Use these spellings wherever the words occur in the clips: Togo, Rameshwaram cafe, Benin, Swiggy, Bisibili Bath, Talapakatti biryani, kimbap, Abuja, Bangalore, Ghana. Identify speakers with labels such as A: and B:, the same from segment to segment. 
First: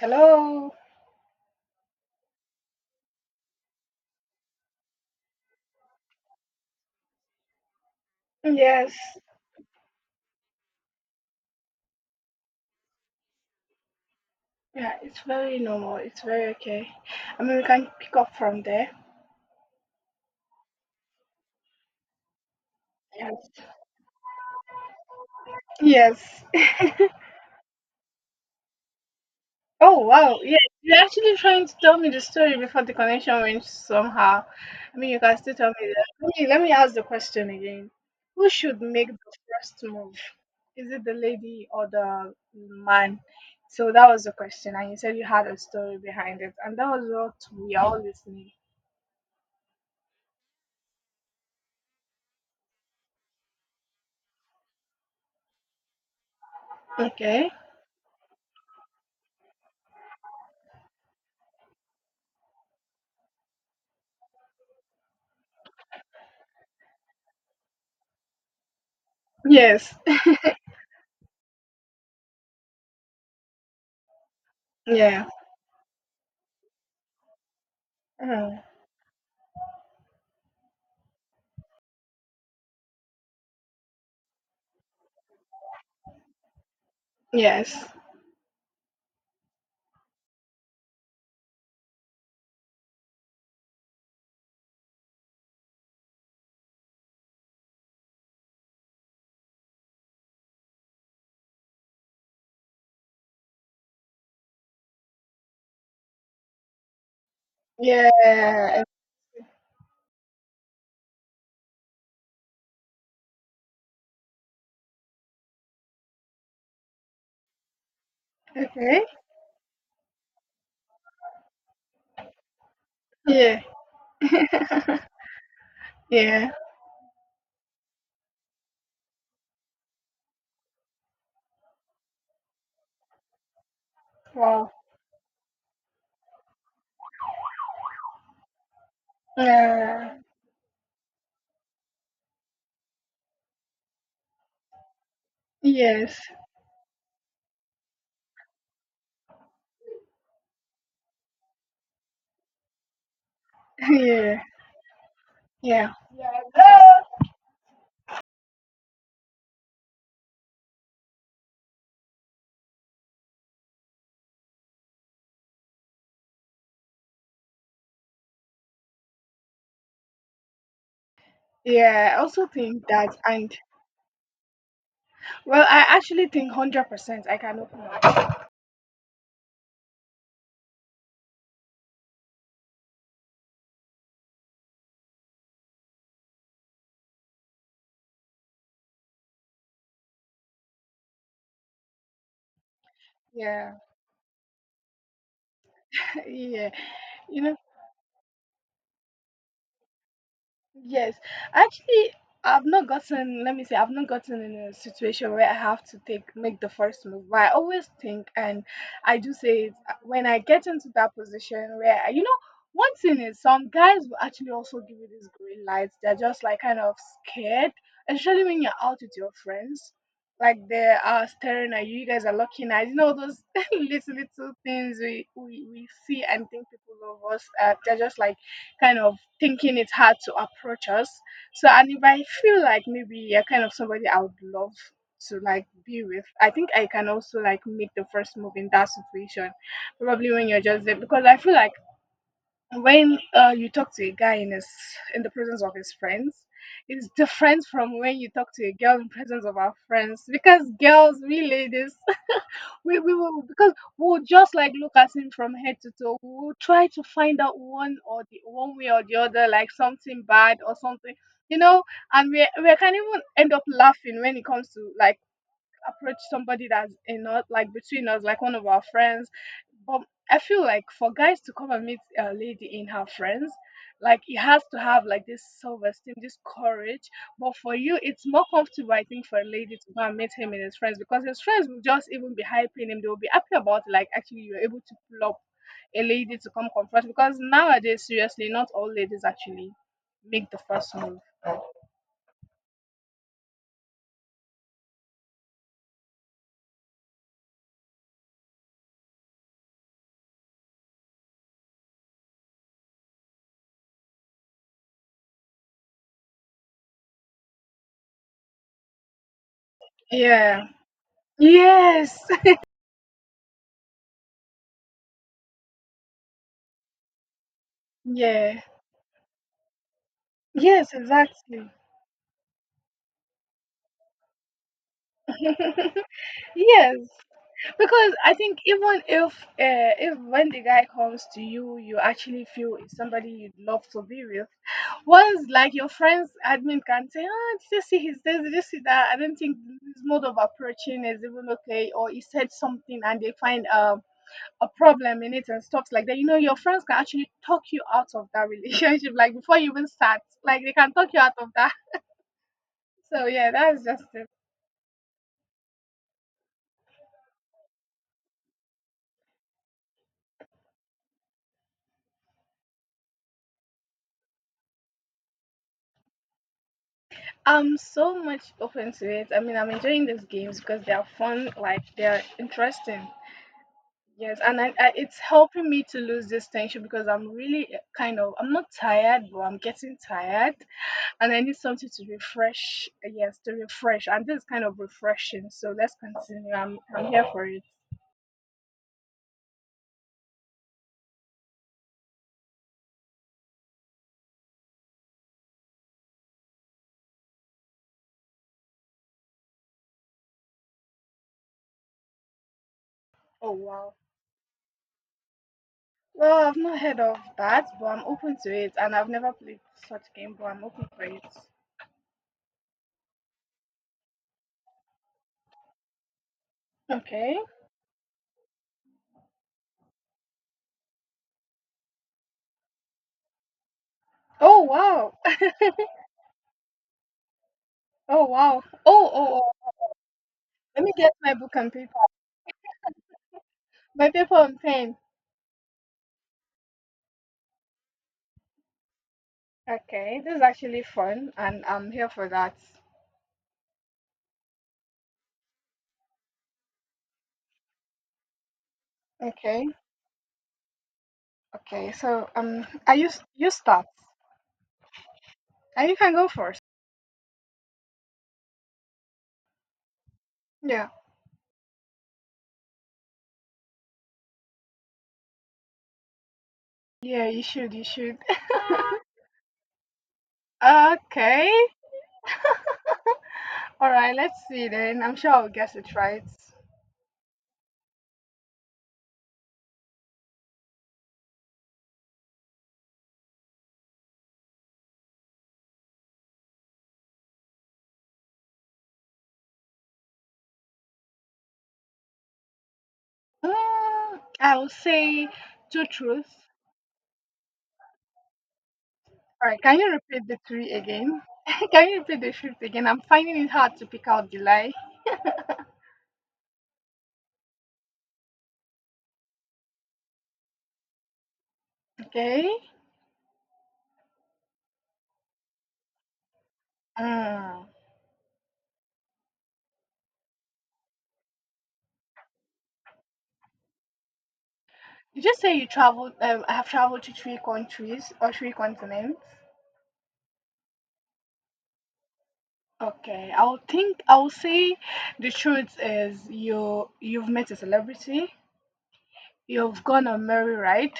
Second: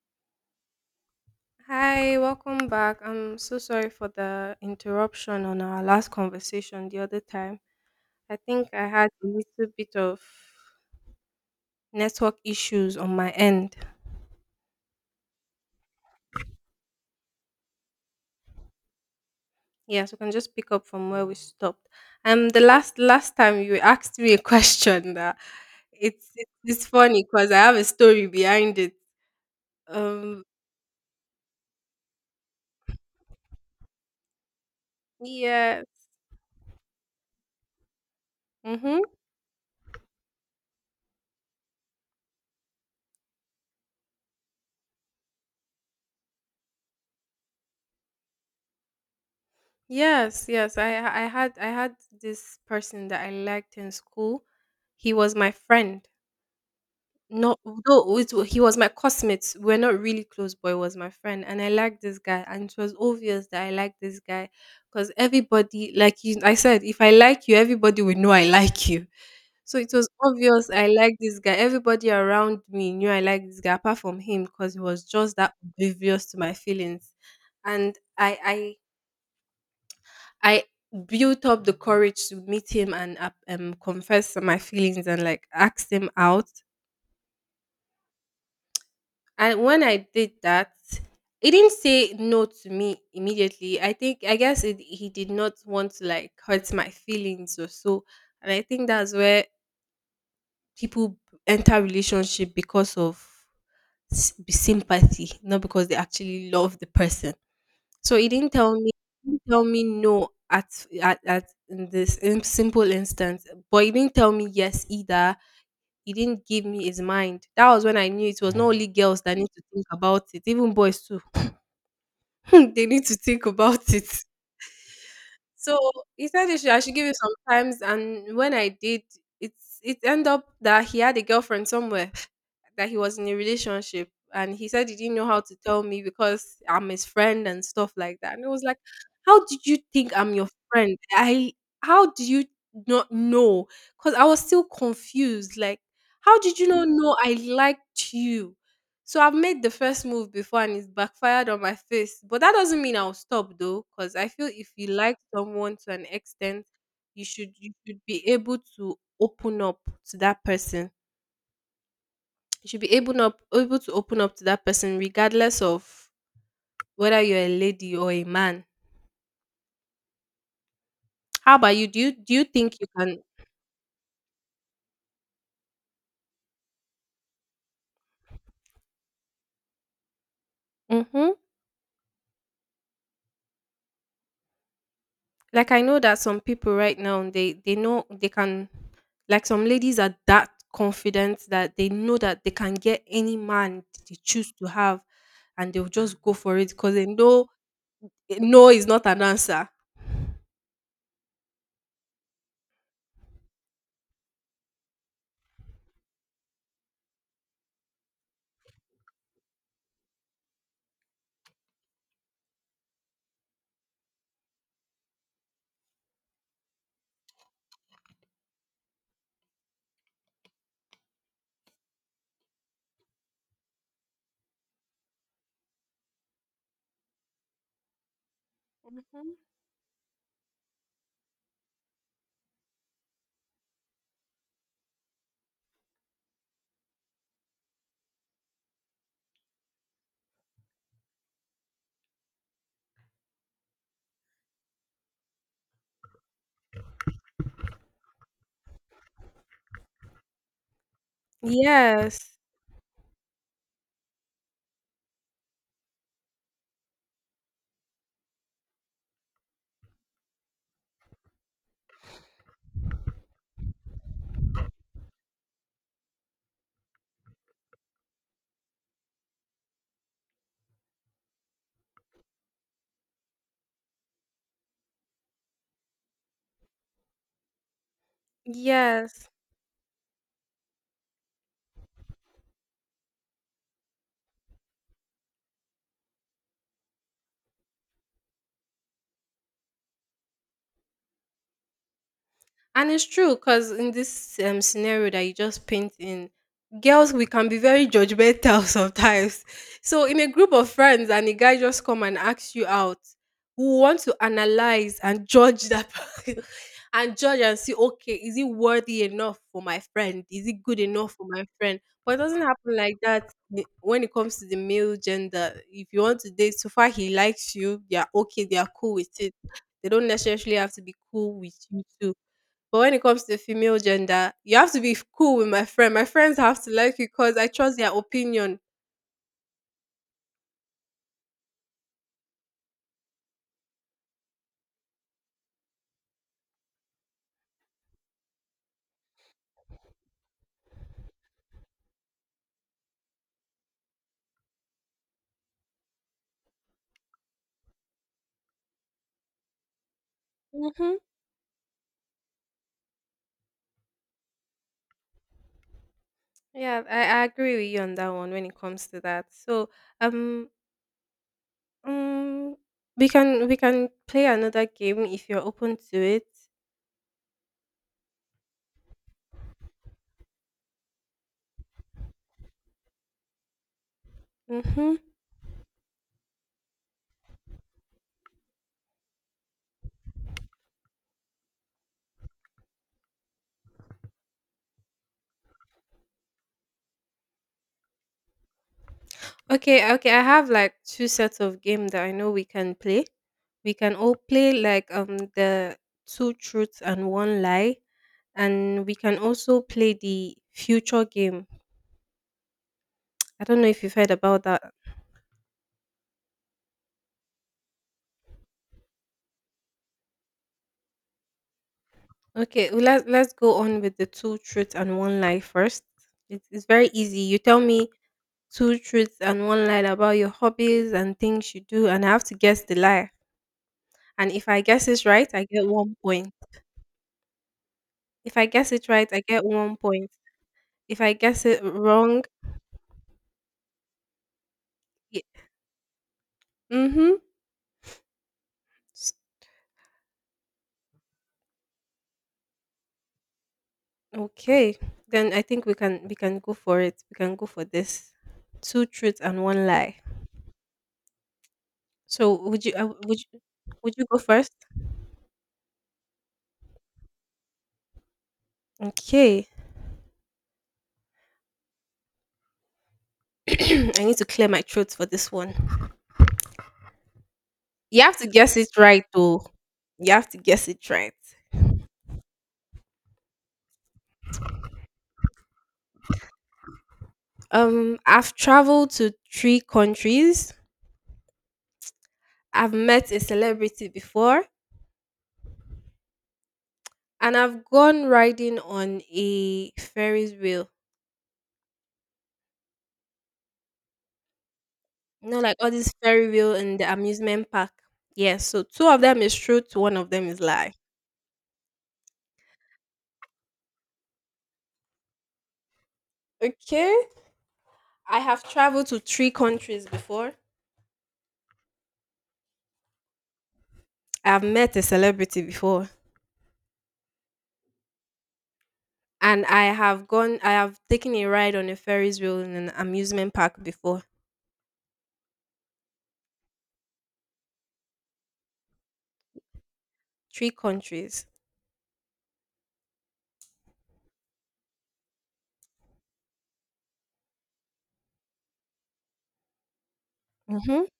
A: Hello.
B: Hi, welcome back. I'm so sorry for the interruption on our last conversation the other time. I think I
A: Yes.
B: had a little bit of network issues on my end.
A: Yeah, it's very normal. It's very okay. I mean, we can pick up from there.
B: Yeah, so we can just pick up from where we stopped. The last time
A: Yes.
B: you asked me a question that
A: Yes.
B: it's funny because I have a story behind it.
A: Oh wow.
B: Um,
A: Yeah, you're actually trying to tell me the story before the connection went somehow. I mean, you can still tell
B: yeah.
A: me that. Let me ask the question again. Who should
B: Mm-hmm.
A: make the first move? Is it the lady or the man? So that was the question, and you said you had a story behind it, and that was what we are all listening.
B: Yes. I had this person that I liked in school. He was my friend.
A: Okay.
B: No, although he was my cosmate. We're not really close, but he was my friend, and I liked this guy, and it was obvious that I liked this guy, because everybody, like you, I said, if I like you, everybody will know I like you. So it
A: Yes.
B: was obvious I liked this guy. Everybody around me knew I liked this guy, apart from him, because he was
A: Yeah.
B: just that oblivious to my feelings, and
A: Uh-huh.
B: I built up the courage to meet him and confess my feelings and like ask him out.
A: Yes.
B: And when I did that, he didn't say no to me immediately. I think I guess it, he did not want to like hurt my feelings or so. And I think that's where people enter relationship because of sympathy, not because they actually love the person.
A: Yeah.
B: So he didn't tell me, he didn't tell me no at in this in simple instance, but he didn't tell me yes either. He didn't give me his mind. That was when I knew it was not only
A: Okay.
B: girls that need to think about it, even boys too. They need to think
A: Yeah.
B: about it. So he said
A: Yeah.
B: I should give him some times, and when I did, it ended up that he had a girlfriend somewhere that he was in a relationship, and he
A: Wow.
B: said he didn't know how to tell me because I'm his friend and stuff like that. And it was like, how did you think
A: Yeah.
B: I'm your friend? I how do you not know? Because I was still confused. Like,
A: Yes.
B: how did you not know I liked you? So I've made the first move before and it's backfired on my face. But that doesn't mean I'll stop though, because I feel if you like someone
A: Yeah.
B: to an
A: Yeah.
B: extent, you should be able to open up to that person, you should be able to open up to that person regardless of whether you're a lady or a man. How about you?
A: Yeah. I
B: Do you
A: also
B: think you
A: think that,
B: can?
A: and well, I actually think 100% I can open up.
B: Mm-hmm. Like I know that some people right now they know they can, like some ladies are that confident that they know that they can get any
A: Yeah.
B: man they choose to have, and they'll just go for it
A: Yeah.
B: because they
A: You
B: know
A: know.
B: no is not an answer.
A: Yes, actually, I've not gotten. Let me say, I've not gotten in a situation where I have to take make the first move. But I always think, and I do say it when I get into that position where one thing is some guys will actually also give you these green lights. They're just like kind of scared, especially when you're out with your friends. Like they are staring at you. You guys are looking at those little things we see and think people love us. They're just like kind of
B: Mhm.
A: thinking it's hard to approach us. So, and if I feel like maybe you're kind of somebody I would love to like be with, I think I can also like make the first move in that situation. Probably when you're just there, because I feel like when you talk to a guy in his in the presence of his friends, it's different from when you talk to a girl in presence of our friends because girls, we ladies,
B: Yes.
A: we will because we'll just like look at him from head to toe. We'll try to find out one or the one way or the other, like something bad or something, you know. And we can even end up laughing when it comes to like approach somebody that's in us, like between us, like one of our friends. But I feel like for guys to come and meet a lady in her friends, like it has to have like this self esteem, this courage. But for you, it's more comfortable, I think,
B: Yes.
A: for a lady to go and meet him in his friends because his friends will just even be hyping him. They will be happy about it, like actually you're able to pull up a lady to come confront because nowadays, seriously, not all ladies actually make the first move.
B: And it's true because in this scenario that you just paint in, girls, we can be very judgmental sometimes. So in a group of friends and a guy just come and asks you out, we want to analyze and judge that person and judge and see, okay, is it worthy enough for my friend? Is it
A: Yeah.
B: good enough for my friend? But it
A: Yes.
B: doesn't happen like that when it comes to the male gender. If you want to date, so far he likes you, they are okay, they
A: Yeah.
B: are cool with it. They don't necessarily have to be
A: Yes,
B: cool with
A: exactly.
B: you too, but when it comes to the female gender, you have to be cool with my friend. My friends have to
A: Yes,
B: like you because I trust their
A: because I think,
B: opinion.
A: even if when the guy comes to you actually feel it's somebody you'd love to be with, once like your friends admin can say, oh, did you see his, this, did you see that, I don't think his mode of approaching is even okay, or he said something and they find a problem in it and stuff like that, your friends can actually talk you out of that relationship. Like before you even start, like they can
B: Hmm.
A: talk you out of that, so yeah, that's just it.
B: Yeah, I agree with you on that one when it comes to that. So um um we can play another game if you're open to it.
A: I'm so much open to it. I mean, I'm enjoying these games because they are fun, like they're interesting. Yes, and
B: Mm-hmm.
A: it's helping me to lose this tension because I'm really kind of I'm not tired, but I'm getting tired, and I need something to refresh. Yes, to refresh, and this is kind of refreshing. So let's continue. I'm here for it.
B: Okay, okay. I have like two sets of game that I know we can play. We can all play like the two truths and one lie, and we can also play the future game. I
A: Oh
B: don't know if
A: wow.
B: you've heard about that.
A: Well, I've not heard of that, but I'm open to it, and I've never played such game, but I'm open for it.
B: Okay, well, let's go on with the two truths and one lie first. It's very easy. You
A: Okay.
B: tell me two truths and one lie about your hobbies and things you do, and I have to guess the lie. And if I
A: Oh
B: guess it
A: wow.
B: right, I get 1 point.
A: Oh
B: If I
A: wow.
B: guess it right,
A: Oh
B: I
A: oh
B: get
A: oh.
B: 1 point.
A: Let me
B: If
A: get
B: I
A: my
B: guess
A: book
B: it
A: and paper.
B: wrong,
A: My paper and pen.
B: y- mhm. S-
A: Okay, this is actually fun, and I'm here for that.
B: okay, then I think we can go for it. We can go for this two truths and one
A: Okay,
B: lie.
A: okay. So
B: So
A: I use you start,
B: would you go first?
A: and you can go first.
B: Okay.
A: Yeah,
B: I need to clear my throat for this one.
A: yeah. You should. You
B: You have
A: should.
B: to guess it right, though. You have to guess it right.
A: Okay. All right. Let's see then. I'm sure I'll guess it right.
B: I've traveled to three countries. I've met a celebrity before, and I've gone riding on a Ferris wheel.
A: Mm, I'll say
B: You know, like all
A: two
B: this Ferris
A: truths.
B: wheel in the amusement park. Yes. So two of them is
A: All right.
B: truth,
A: Can you
B: one of
A: repeat
B: them
A: the
B: is
A: three
B: lie.
A: again? Can you repeat the fifth again? I'm finding it hard to pick out the lie.
B: Okay. I have traveled to three countries before.
A: Okay.
B: I've met a celebrity before.
A: Mm.
B: And I have gone, I have taken a ride on a Ferris wheel in an amusement park before.
A: You just say you traveled. I have traveled to three countries or three continents.
B: Three countries.
A: Okay, I'll think. I'll say the truth is you've met a celebrity. You've gone on merry
B: Mhm.
A: ride,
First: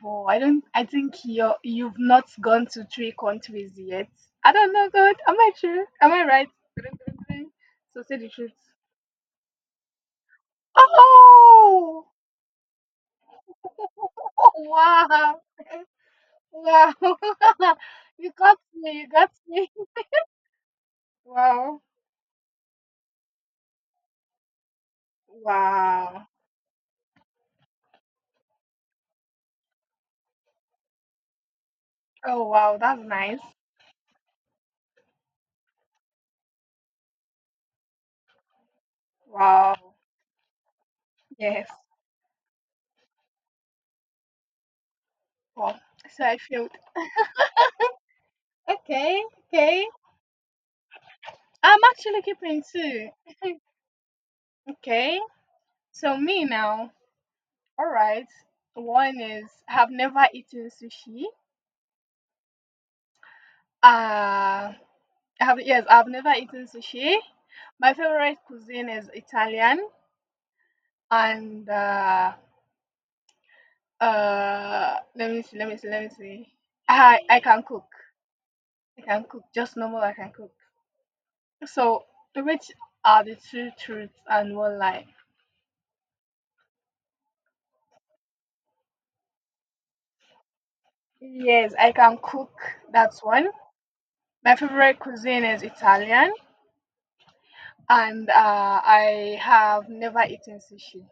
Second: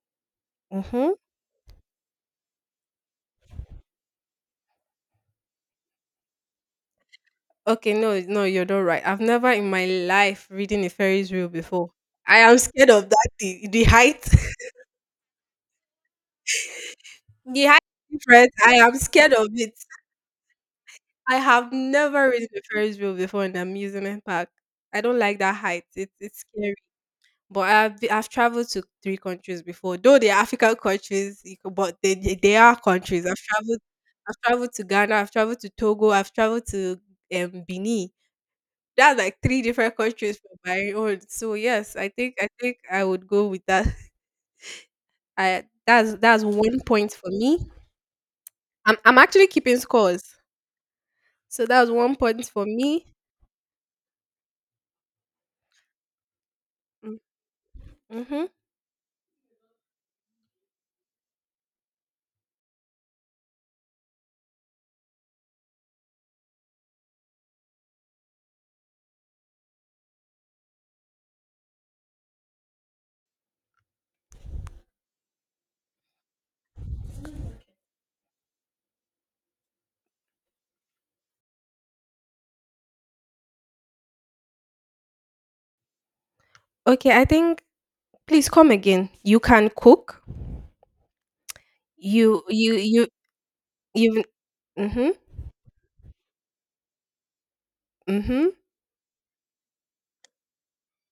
A: but I don't. I
B: Mhm.
A: think you've not gone to three countries yet. I don't know, God. Am I true? Am I right?
B: Okay,
A: So say
B: no,
A: the
B: no,
A: truth.
B: you're not right. I've never in my life ridden a Ferris wheel before.
A: Oh
B: I am scared of that, the height.
A: wow wow!
B: The height
A: You
B: difference.
A: got
B: I am
A: me. You got
B: scared of
A: me.
B: it. I have
A: Wow.
B: never ridden a Ferris wheel before in an amusement park. I don't like that height.
A: Wow.
B: It's scary. But I've traveled to three countries before, though they are African countries, but
A: Oh,
B: they
A: wow.
B: are
A: That's
B: countries.
A: nice.
B: I've traveled to Ghana, I've traveled to Togo, I've traveled to Benin. That's like three
A: Wow.
B: different countries from my own. So
A: Yes.
B: yes, I think I would go with that. I
A: Wow. So I
B: that's
A: feel
B: 1 point for me. I'm
A: okay.
B: actually keeping
A: Okay.
B: scores, so
A: I'm
B: that was one
A: actually
B: point
A: keeping
B: for me.
A: two. Okay. So me now.
B: Mm,
A: All right.
B: mm-hmm.
A: One is I have never eaten sushi. Uh, I have yes, I've never eaten sushi. My favorite cuisine is Italian, and let me see, let me see, let me see. I can cook. I can cook just normal. I can cook. So, which are the two truths and one lie?
B: Okay, I think, please come again. You can cook.
A: Yes, I can
B: You
A: cook.
B: you you
A: That's one.
B: you.
A: My favorite
B: Mm-hmm.
A: cuisine is Italian, and
B: Mm-hmm.
A: I have never eaten sushi.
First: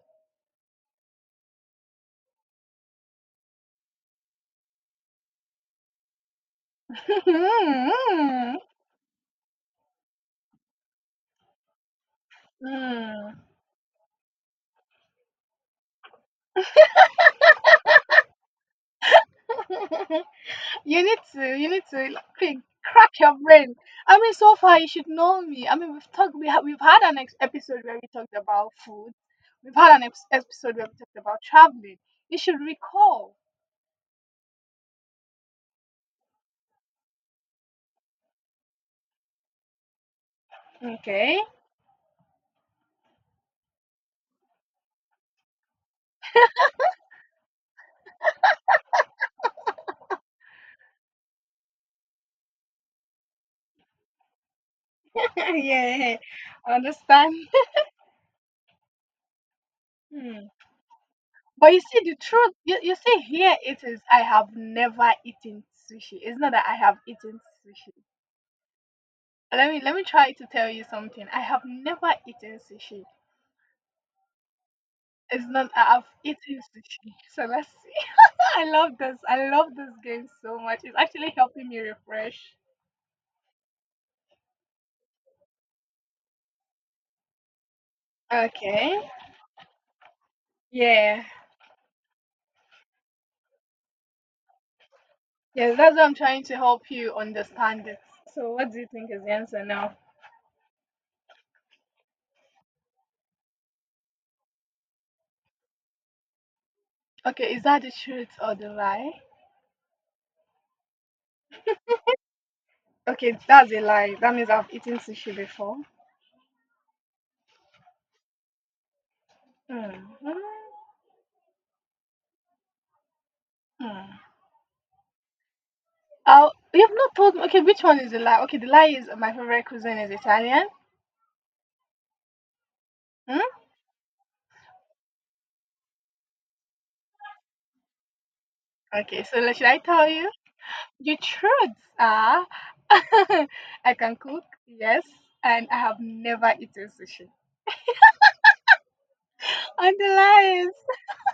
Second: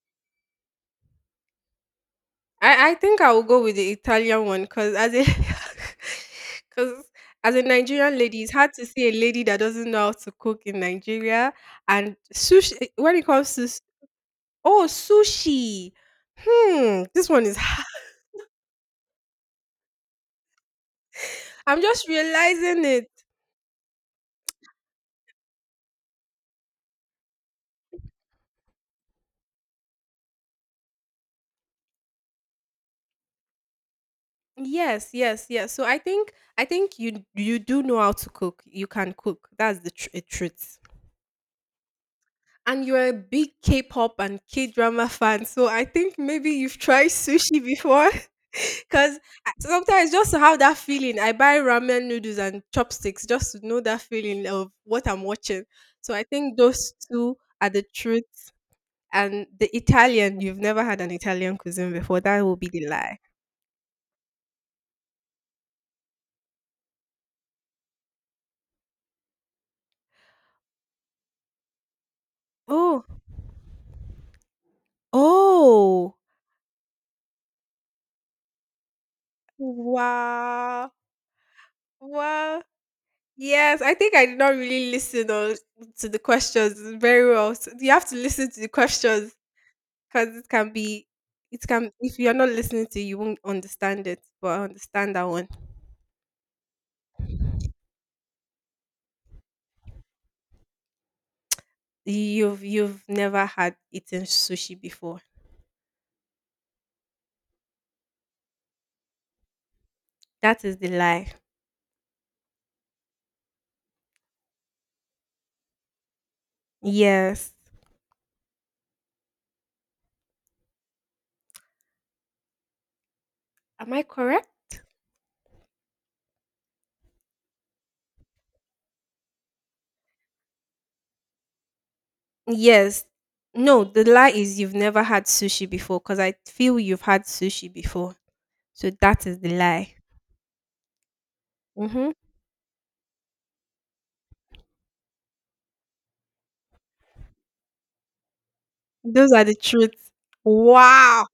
B: I think I will go with the Italian one because as a because as a Nigerian lady, it's hard to see a lady that doesn't know how to cook in Nigeria. And sushi, when it
A: Mm.
B: comes to oh sushi, hmm, this one is hard.
A: You need to, you
B: I'm
A: need to
B: just
A: like,
B: realizing it.
A: crack your brain. I mean, so far you should know me. I mean, we've talked, we have, we've had an episode where we talked about food. We've had an episode where we talked about traveling. You should recall.
B: Yes, yes, yes. So I think you do know how to cook. You can cook. That's a truth.
A: Okay.
B: And you're a big K-pop and K-drama fan, so I think maybe you've tried sushi before. Because sometimes just to have that feeling, I buy ramen noodles and chopsticks just to know that feeling of what I'm watching. So
A: Yeah,
B: I think
A: I
B: those
A: understand.
B: two are the truth. And the Italian,
A: Hmm.
B: you've never had an Italian
A: But you
B: cuisine
A: see, the
B: before. That
A: truth,
B: will be
A: you,
B: the
A: you
B: lie.
A: see, here it is. I have never eaten sushi. It's not that I have eaten sushi. Let me try to tell you something. I have never eaten
B: Oh.
A: sushi. It's not that I've
B: Oh,
A: eaten sushi. So let's see. I love this. I love this game so much.
B: wow.
A: It's actually helping me refresh.
B: Wow. Yes, I think I did not really listen or to the questions very well. So you have to listen to the
A: Okay.
B: questions because
A: Yeah.
B: it can, if you're not listening to it, you won't understand it. But I understand that one.
A: Yeah. That's what I'm trying to help you understand it. So what do you think is the answer now?
B: You've never had eaten sushi before.
A: Okay, is that the truth or the lie?
B: That is the lie.
A: Okay, that's a lie. That means I've eaten sushi before.
B: Yes.
A: Mm-hmm.
B: Am I
A: Mm.
B: correct?
A: Oh, you've not told me. Okay, which one is the lie? Okay, the lie is my favorite cuisine is Italian.
B: Yes.
A: Hmm?
B: No, the lie is you've never had sushi before because I feel you've had sushi before. So
A: Okay,
B: that is
A: so
B: the
A: like, should I
B: lie.
A: tell you? The truth
B: Hmm.
A: are, I can cook, yes, and I have never eaten sushi.
B: Those are the
A: And the
B: truths.
A: lies,
B: Wow.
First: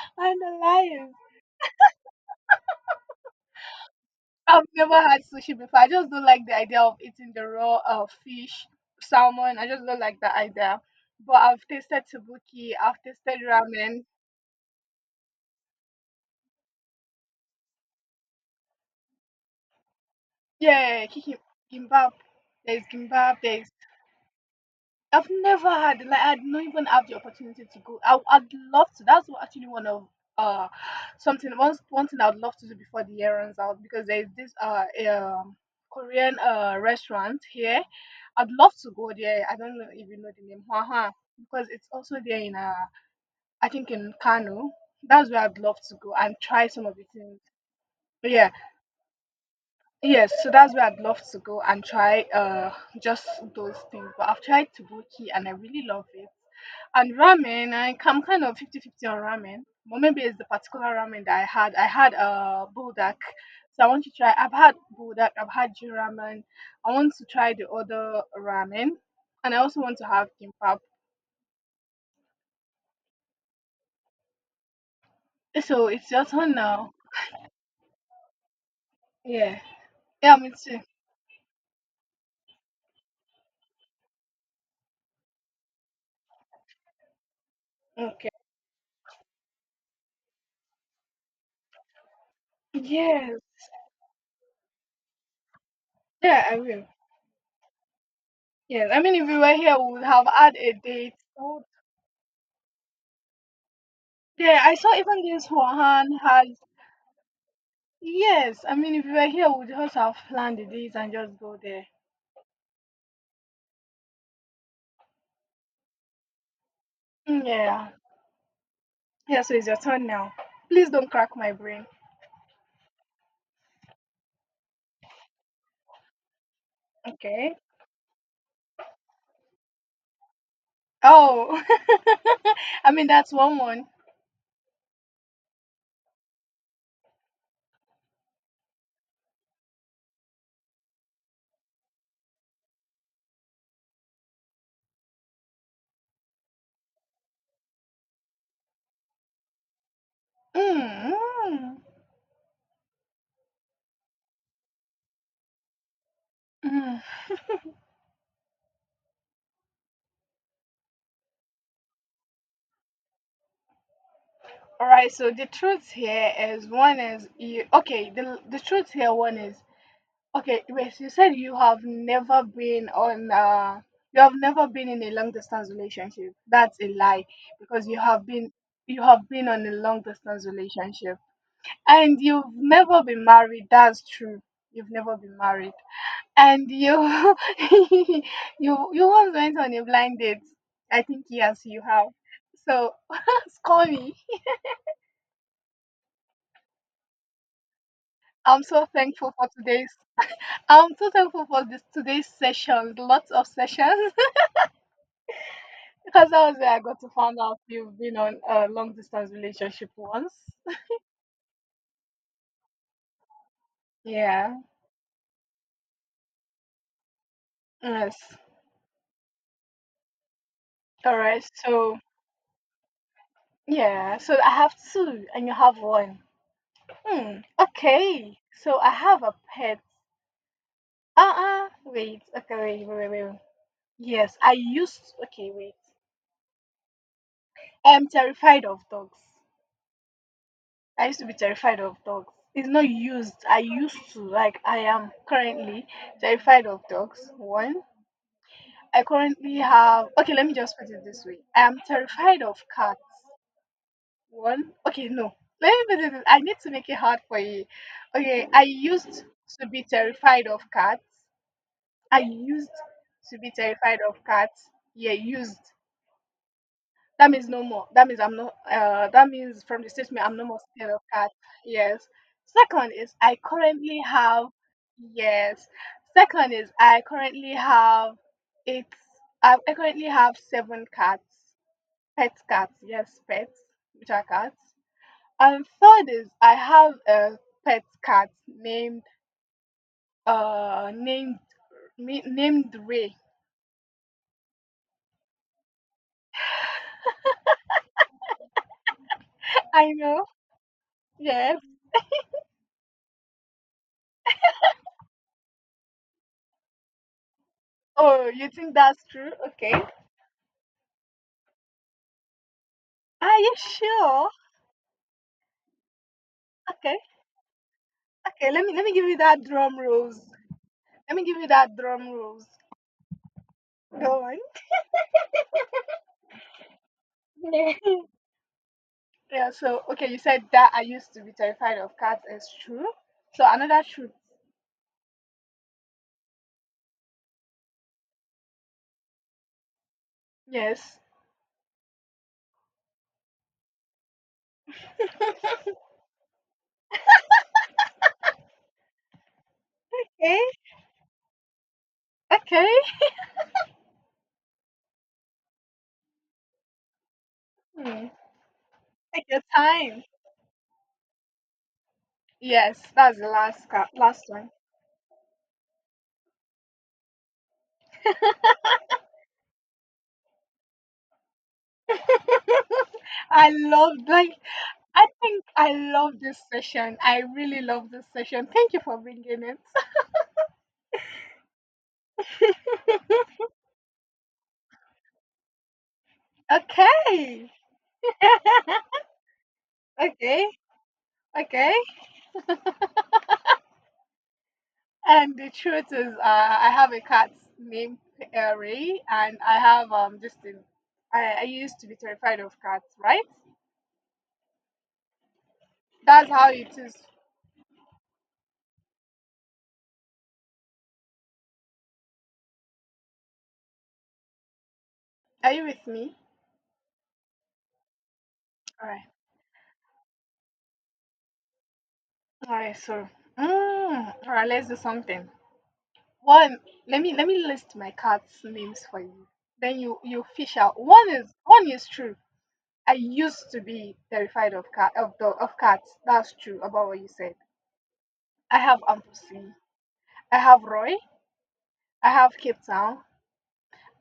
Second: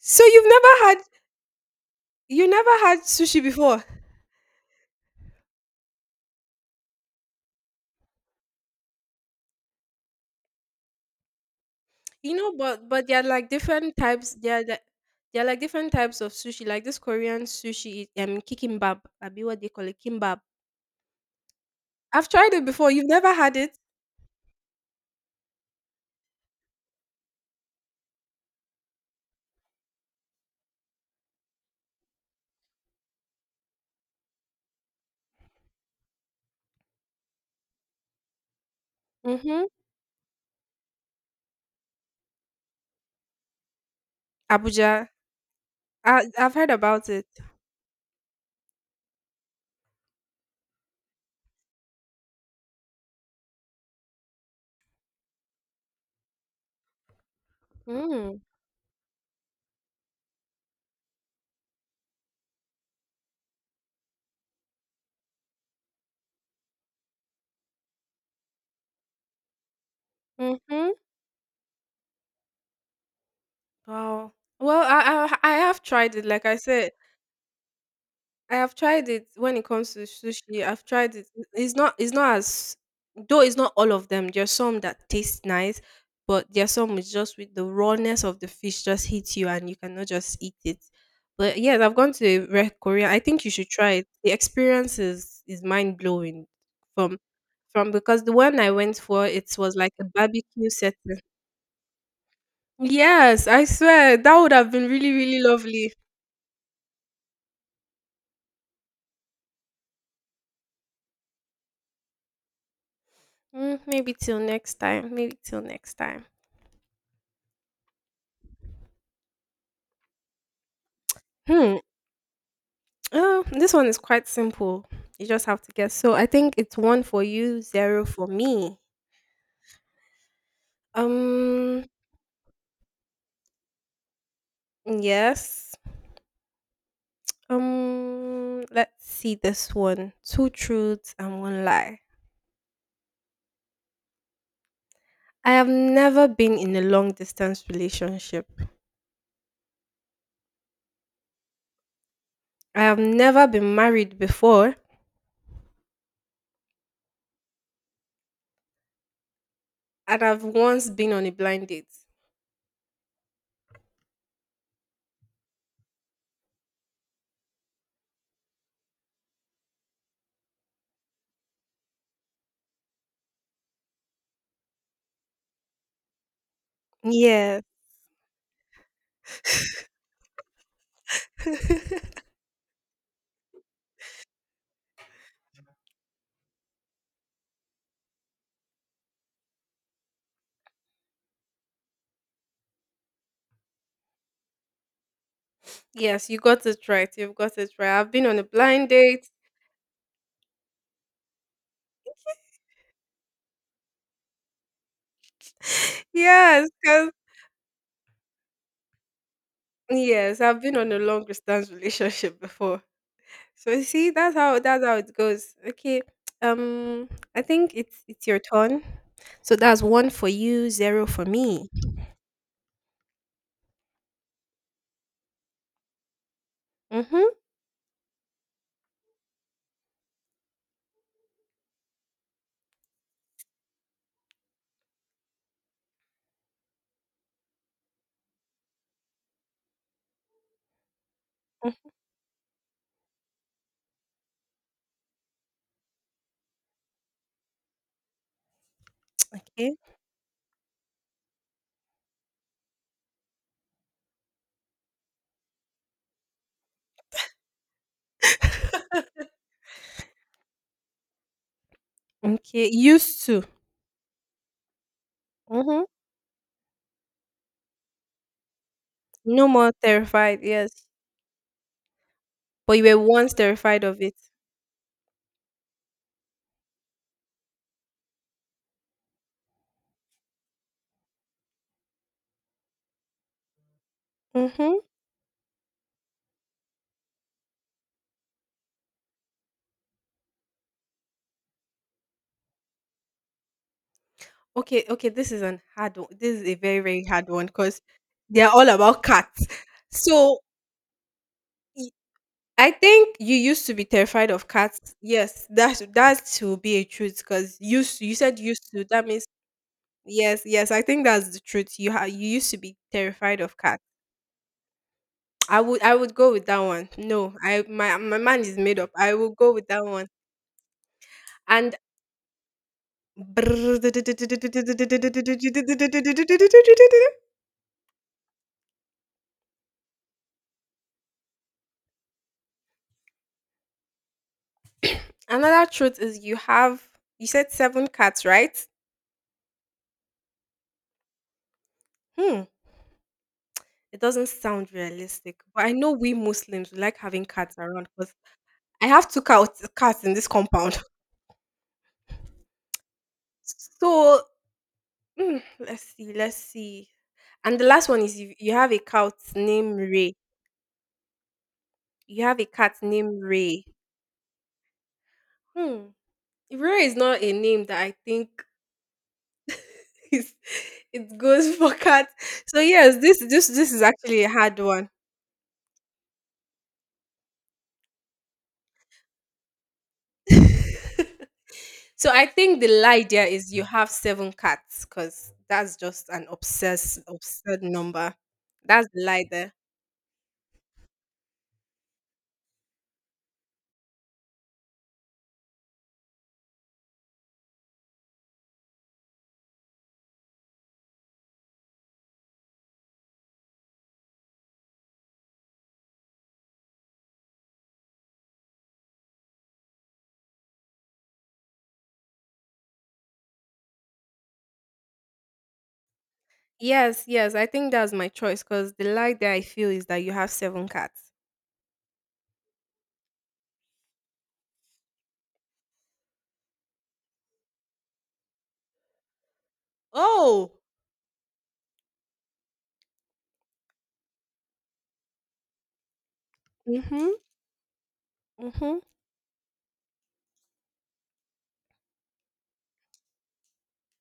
B: So
A: and the lies.
B: you never had sushi before?
A: I've never had sushi before. I just don't like the idea of eating the raw fish, salmon. I just don't like that idea. But I've tasted
B: You know,
A: tabuki. I've
B: but there are
A: tasted
B: like different
A: ramen.
B: types. There are like different types of sushi. Like this Korean sushi, is, kikimbap. I be what they call it, kimbap.
A: Yeah, gimbap.
B: I've tried it
A: There's
B: before. You've never
A: gimbap.
B: had
A: There's
B: it?
A: I've never had like I'd not even have the opportunity to go. I'd love to. That's what actually one of uh something one one thing I'd love to do before the year runs out because there's this um Korean restaurant here. I'd love to go there. I
B: Mm-hmm.
A: don't know if you know the name Hwaha because it's also there in I think in Kano.
B: Abuja.
A: That's where I'd love to go
B: I
A: and
B: I've
A: try
B: heard
A: some of the
B: about it.
A: things. Yeah, yes. So that's where I'd love to go and try just those things. But I've tried Taboki and I really love it. And ramen, I am
B: Mm.
A: kind of fifty-fifty on ramen. But maybe it's the particular ramen that I had. I had a buldak. So I want to try. I've had buldak. I've had Jew ramen. I want to try the other ramen. And I also want to have kimbap.
B: Mm-hmm. Wow. Well, I have
A: So it's
B: tried it.
A: your
B: Like
A: turn
B: I said,
A: now.
B: I have tried it when
A: Yeah.
B: it comes to
A: Yeah, me
B: sushi.
A: too.
B: I've tried it. It's not as though it's not all of them. There's some that taste nice, but there's some which just with the rawness
A: Okay.
B: of the fish just hits you and you cannot just eat it. But yes, I've gone to Korea. I
A: Yes.
B: think you should try it. The experience is mind
A: Yeah,
B: blowing
A: I will.
B: from from because the one I
A: Yes.
B: went
A: I mean,
B: for
A: if we
B: it
A: were
B: was
A: here,
B: like
A: we would
B: a
A: have had
B: barbecue
A: a date.
B: setting.
A: Oh,
B: Yes, I swear that would
A: yeah,
B: have
A: I
B: been
A: saw
B: really,
A: even
B: really
A: this
B: lovely.
A: Wuhan has. Yes. I mean, if we were here, we would just have planned the dates and just go there.
B: Mm, maybe till next time. Maybe till next time.
A: Yeah. Yeah, so it's your turn now. Please don't crack my
B: Hmm.
A: brain.
B: This one is quite simple. You just have to guess. So I think it's one for
A: Okay.
B: you, zero for me.
A: Oh.
B: Um,
A: I mean, that's one one.
B: yes. Let's see this one. Two truths and one lie. I have never been in a long distance relationship.
A: Mm. Mm.
B: I have never been married before,
A: Mm.
B: and I've once been on a blind date.
A: All right, so the truth here is one is you okay, the truth here one is okay, wait, you said you have never been on you have never been in a long distance relationship. That's a lie
B: Yes.
A: because you have been on a long distance relationship and you've never been married. That's true. You've never been married. And you, you, you once went on a blind date. I think yes, you have. So, call me.
B: Yes, you got it right. You've got it right. I've been on a
A: I'm so
B: blind date.
A: thankful for today's. I'm so thankful for this today's session. Lots of sessions because that was
B: Yes,
A: where I got to
B: 'cause
A: find out you've been on a long distance relationship once.
B: Yes, I've been on a long distance relationship before. So you see, that's
A: Yeah.
B: how that's how it goes. Okay. Um I think it's
A: Yes.
B: your turn. So that's one for you, zero
A: All
B: for
A: right.
B: me.
A: So yeah. So I have two, and you have one.
B: Mm-hmm.
A: Hmm. Okay. So I have a pet. Wait. Okay. Wait. Wait. Wait. Wait. Yes, I used okay, wait. I'm terrified of dogs. I used to be terrified of dogs. It's not used. I used to like I am currently terrified of dogs. One. I currently
B: Okay.
A: have okay, let me just put it this way. I am terrified of cats. One. Okay, no. Let me put it this, I need to make it hard for you. Okay, I used to be terrified of cats. I
B: Okay.
A: used
B: Used
A: to
B: to.
A: be terrified of cats. Yeah, used.
B: Mm-hmm.
A: That means no more. That means I'm not. That
B: No
A: means
B: more
A: from the statement I'm
B: terrified,
A: no more
B: yes.
A: scared of cats. Yes.
B: But you
A: Second
B: were
A: is
B: once
A: I
B: terrified
A: currently
B: of it.
A: have. Yes. Second is I currently have. It's I currently have seven cats. Pet cats. Yes, pets, which are cats.
B: Mm-hmm.
A: And third is I have a pet cat named uh named named Ray.
B: Okay, this is an hard one. This is a very, very hard one because they are all about cats.
A: I know.
B: So
A: Yes.
B: I think you used to be terrified of cats. Yes, that will be a truth because you
A: Oh,
B: said
A: you
B: used
A: think
B: to.
A: that's
B: That means
A: true? Okay.
B: yes, yes. I think that's the truth. You used to be
A: Are
B: terrified
A: you
B: of cats.
A: sure?
B: I would go with that one.
A: Okay.
B: No, I my mind
A: Okay,
B: is
A: let me
B: made
A: let
B: up.
A: me give
B: I
A: you
B: will
A: that
B: go with
A: drum
B: that one.
A: rolls. Let me give you that
B: And
A: drum rolls. Go on. Yeah, so okay, you said that I used to be terrified of cats. It's true. So another truth.
B: another truth is you said seven cats, right?
A: Yes.
B: Hmm. It doesn't sound realistic, but I know we Muslims we like having cats around because. I have 2 cats. Cats in this
A: Okay.
B: compound.
A: Okay.
B: So, let's see. And the last one
A: Hmm.
B: is you have a cat
A: Take your
B: named
A: time.
B: Ray. You have a cat
A: Yes, that's
B: named
A: the
B: Ray.
A: last cat. Last one.
B: Hmm. Ray is not a name that I think is it goes for cat. So yes, this this
A: I
B: this is
A: love
B: actually a
A: like
B: hard one.
A: I think I love this session. I really love this session. Thank you for bringing it.
B: So I think the lie there is you have 7 cats because that's just an obsessed
A: Okay.
B: absurd number. That's the lie there.
A: okay. Okay. And the truth is, I have a cat named Ray, and I have just a, I used to be terrified of cats, right? That's how it is. Are you with me?
B: Yes, yes, I think that's my choice because the
A: All right,
B: like that I feel is that you have seven cats.
A: all right. So, all right, let's do something. One, let me list my cats' names for you. Then you
B: Oh,
A: fish out. One is true. I used to be terrified of cat of the of cats. That's true about what you
B: mm-hmm.
A: said. I
B: Mm-hmm.
A: have Ampusi. I have Roy. I have Cape Town.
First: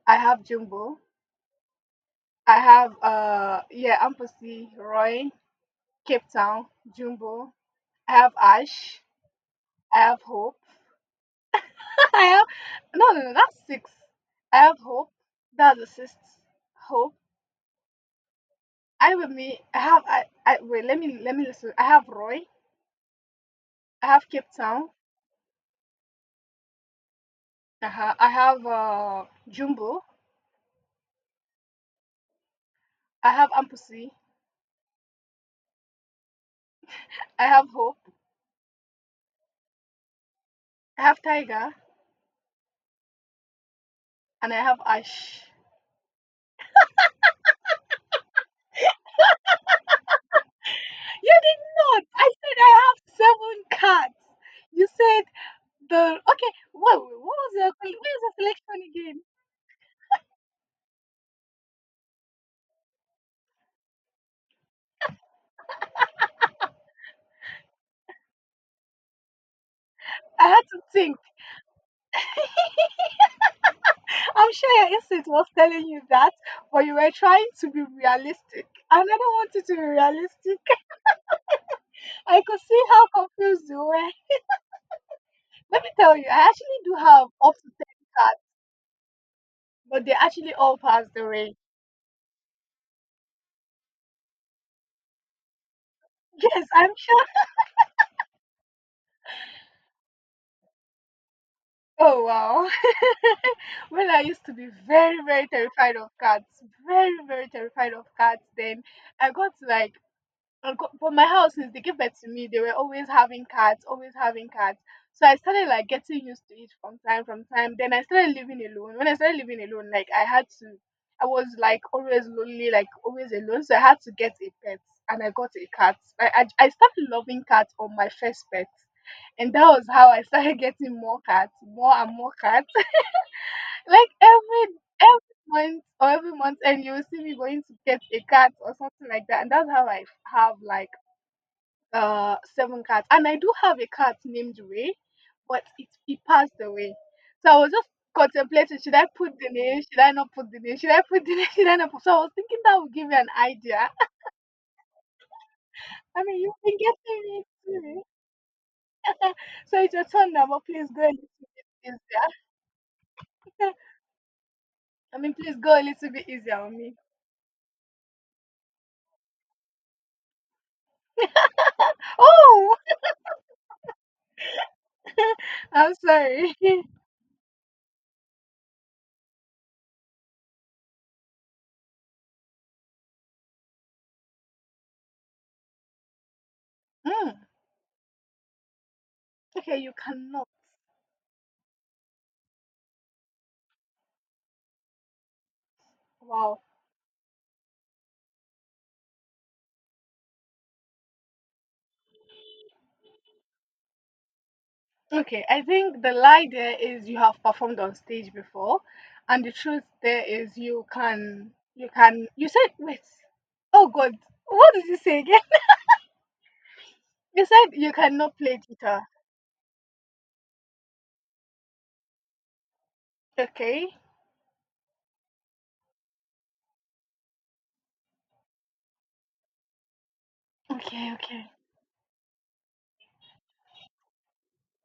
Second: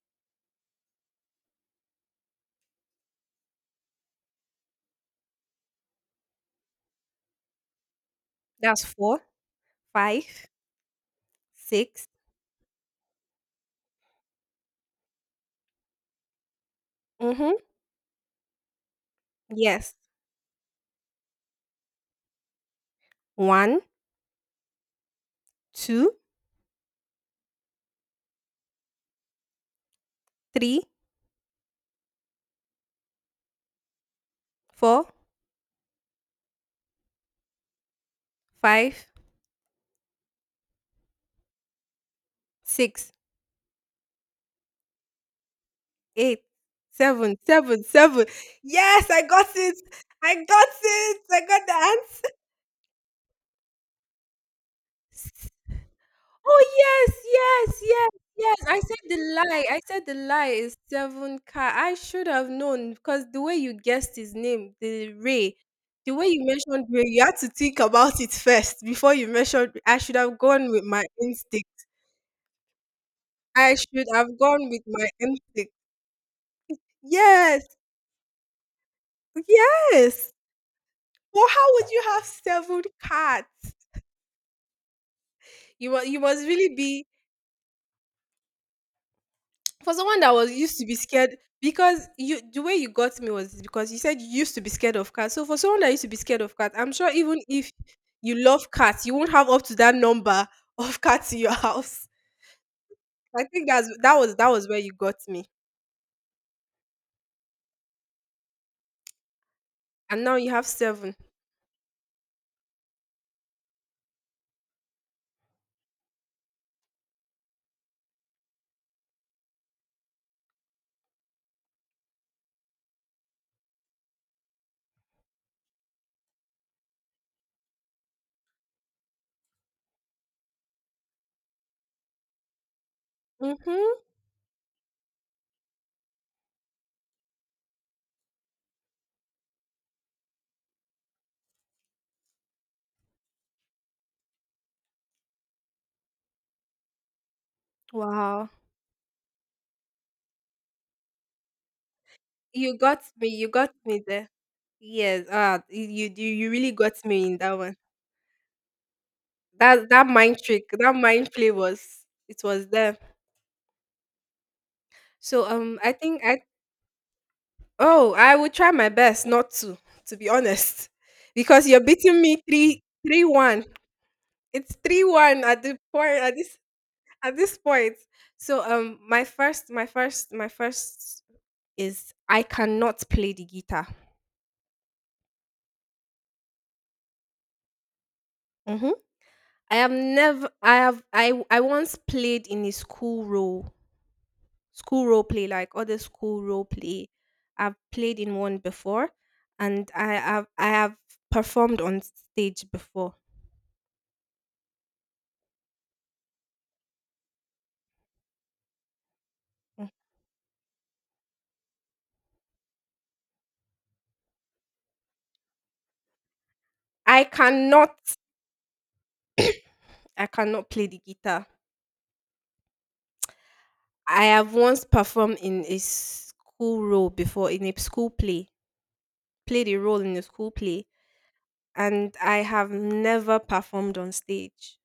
A: I have Jumbo. I have yeah, Ampussy, Roy, Cape Town, Jumbo. I have
B: That's
A: Ash.
B: four,
A: I have
B: five,
A: Hope.
B: six.
A: I have no no no that's six. I have Hope. That's the sixth Hope.
B: Mm-hmm.
A: I with me. I
B: Yes.
A: have I, I wait. Let me listen. I have Roy.
B: One,
A: I have Cape Town.
B: two,
A: Uh-huh. I have Jumbo.
B: three,
A: I have Ampussy.
B: four,
A: I have Hope.
B: five,
A: I have Tiger,
B: six,
A: and I have Ash.
B: eight, seven, seven, seven. Yes, I got it. I got it.
A: You
B: I
A: did
B: got the
A: not. I
B: answer.
A: said I have seven cats. You said The okay,
B: Oh
A: whoa, what
B: yes,
A: was the
B: yes,
A: what is
B: yes,
A: the
B: yes. I
A: selection
B: said the
A: again?
B: lie. I said the lie is seven car. I should have known because the way you guessed his name, the Ray, the way you mentioned Ray, you had to think about it first before you mentioned. I should have
A: I had
B: gone
A: to
B: with my
A: think.
B: instinct. I should have
A: I'm
B: gone
A: sure
B: with
A: your
B: my
A: instinct was
B: instinct.
A: telling you that, but you were trying
B: Yes,
A: to be realistic, and I don't want you to be
B: yes.
A: realistic.
B: Well, how would you have
A: I could
B: seven
A: see how confused
B: cats?
A: you were. Let me
B: You must,
A: tell
B: you
A: you,
B: must
A: I
B: really
A: actually do
B: be
A: have up to 10 cards,
B: for
A: but they
B: someone that was
A: actually
B: used
A: all
B: to be
A: passed
B: scared
A: away.
B: because you the way you got me was because you said you used to be scared of cats. So for someone that used to be scared of
A: Yes,
B: cats,
A: I'm
B: I'm sure
A: sure.
B: even if you love cats, you won't have up to that number of cats in your house.
A: Oh wow.
B: I think that's
A: Well,
B: that
A: I
B: was
A: used
B: that
A: to
B: was
A: be
B: where you got
A: very,
B: me.
A: very terrified of cats. Very, very terrified of cats. Then I got like
B: And now you have
A: But
B: 7.
A: my house, since they gave birth to me, they were always having cats, always having cats. So I started like getting used to it from time. Then I started living alone. When I started living alone, like I had to, I was like always lonely, like always alone. So I had to get a pet, and I got a cat. I started loving cats on my first pet, and that was how I started getting more cats, more and more cats.
B: Mhm.
A: Like every month or every month, and you will see me going to get a cat or something like that. And that's how I have like seven cats, and I do have a cat named Ray, but it he passed away. So I was just
B: Wow.
A: contemplating, should I put the name, should I not put the name, should I put the name, should I not put so I was thinking
B: You
A: that would
B: got
A: give you
B: me.
A: an
B: You got
A: idea.
B: me there. Yes. Ah, you
A: I
B: you
A: mean,
B: you
A: you've
B: really
A: been
B: got me
A: getting
B: in
A: me
B: that one.
A: too, so
B: That
A: it's your
B: that
A: turn
B: mind
A: now,
B: trick,
A: but please
B: that
A: go a little
B: mind play
A: easier.
B: was it was there.
A: I mean,
B: So
A: please go a
B: I
A: little
B: think
A: bit
B: I.
A: easier on me.
B: Oh, I will try my best not to, to be honest, because you're beating me
A: oh,
B: 3-3-1. It's 3-1 at the
A: I'm
B: point
A: sorry.
B: at this point. So my first is I cannot play the guitar.
A: Hmm.
B: Mhm. I
A: Okay,
B: have
A: you cannot.
B: never I have I once played in a school role play, like other school
A: Wow.
B: role play. I've played in one before, and I have performed on stage before.
A: Okay, I think the lie there is you have performed on stage before, and the truth
B: Mm.
A: there is you said wait. Oh God, what did you say again?
B: I
A: You said you
B: cannot
A: cannot play guitar.
B: I cannot play the guitar.
A: Okay,
B: I have once performed in a school role before in a school play. Played a role in a school play,
A: okay, okay.
B: and I have never performed on stage.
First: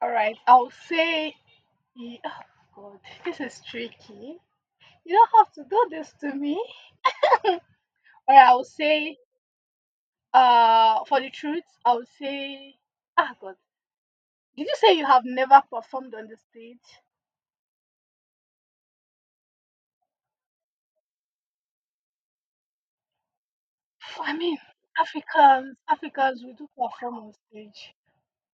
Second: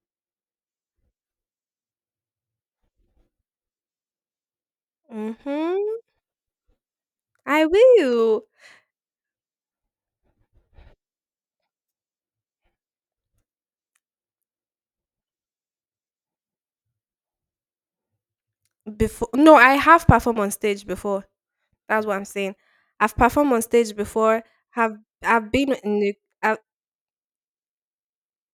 A: All right, I'll say. Oh God, this is tricky. You don't have to do
B: Mm-hmm.
A: this to me.
B: I
A: All
B: will
A: right, I'll say. For the truth, I'll say. Ah God, did you say you have never performed on the stage?
B: before. No, I have performed on stage before. That's what I'm saying. I've performed on stage
A: I
B: before.
A: mean,
B: Have I've been in a,
A: Africans, we
B: I've,
A: do perform on stage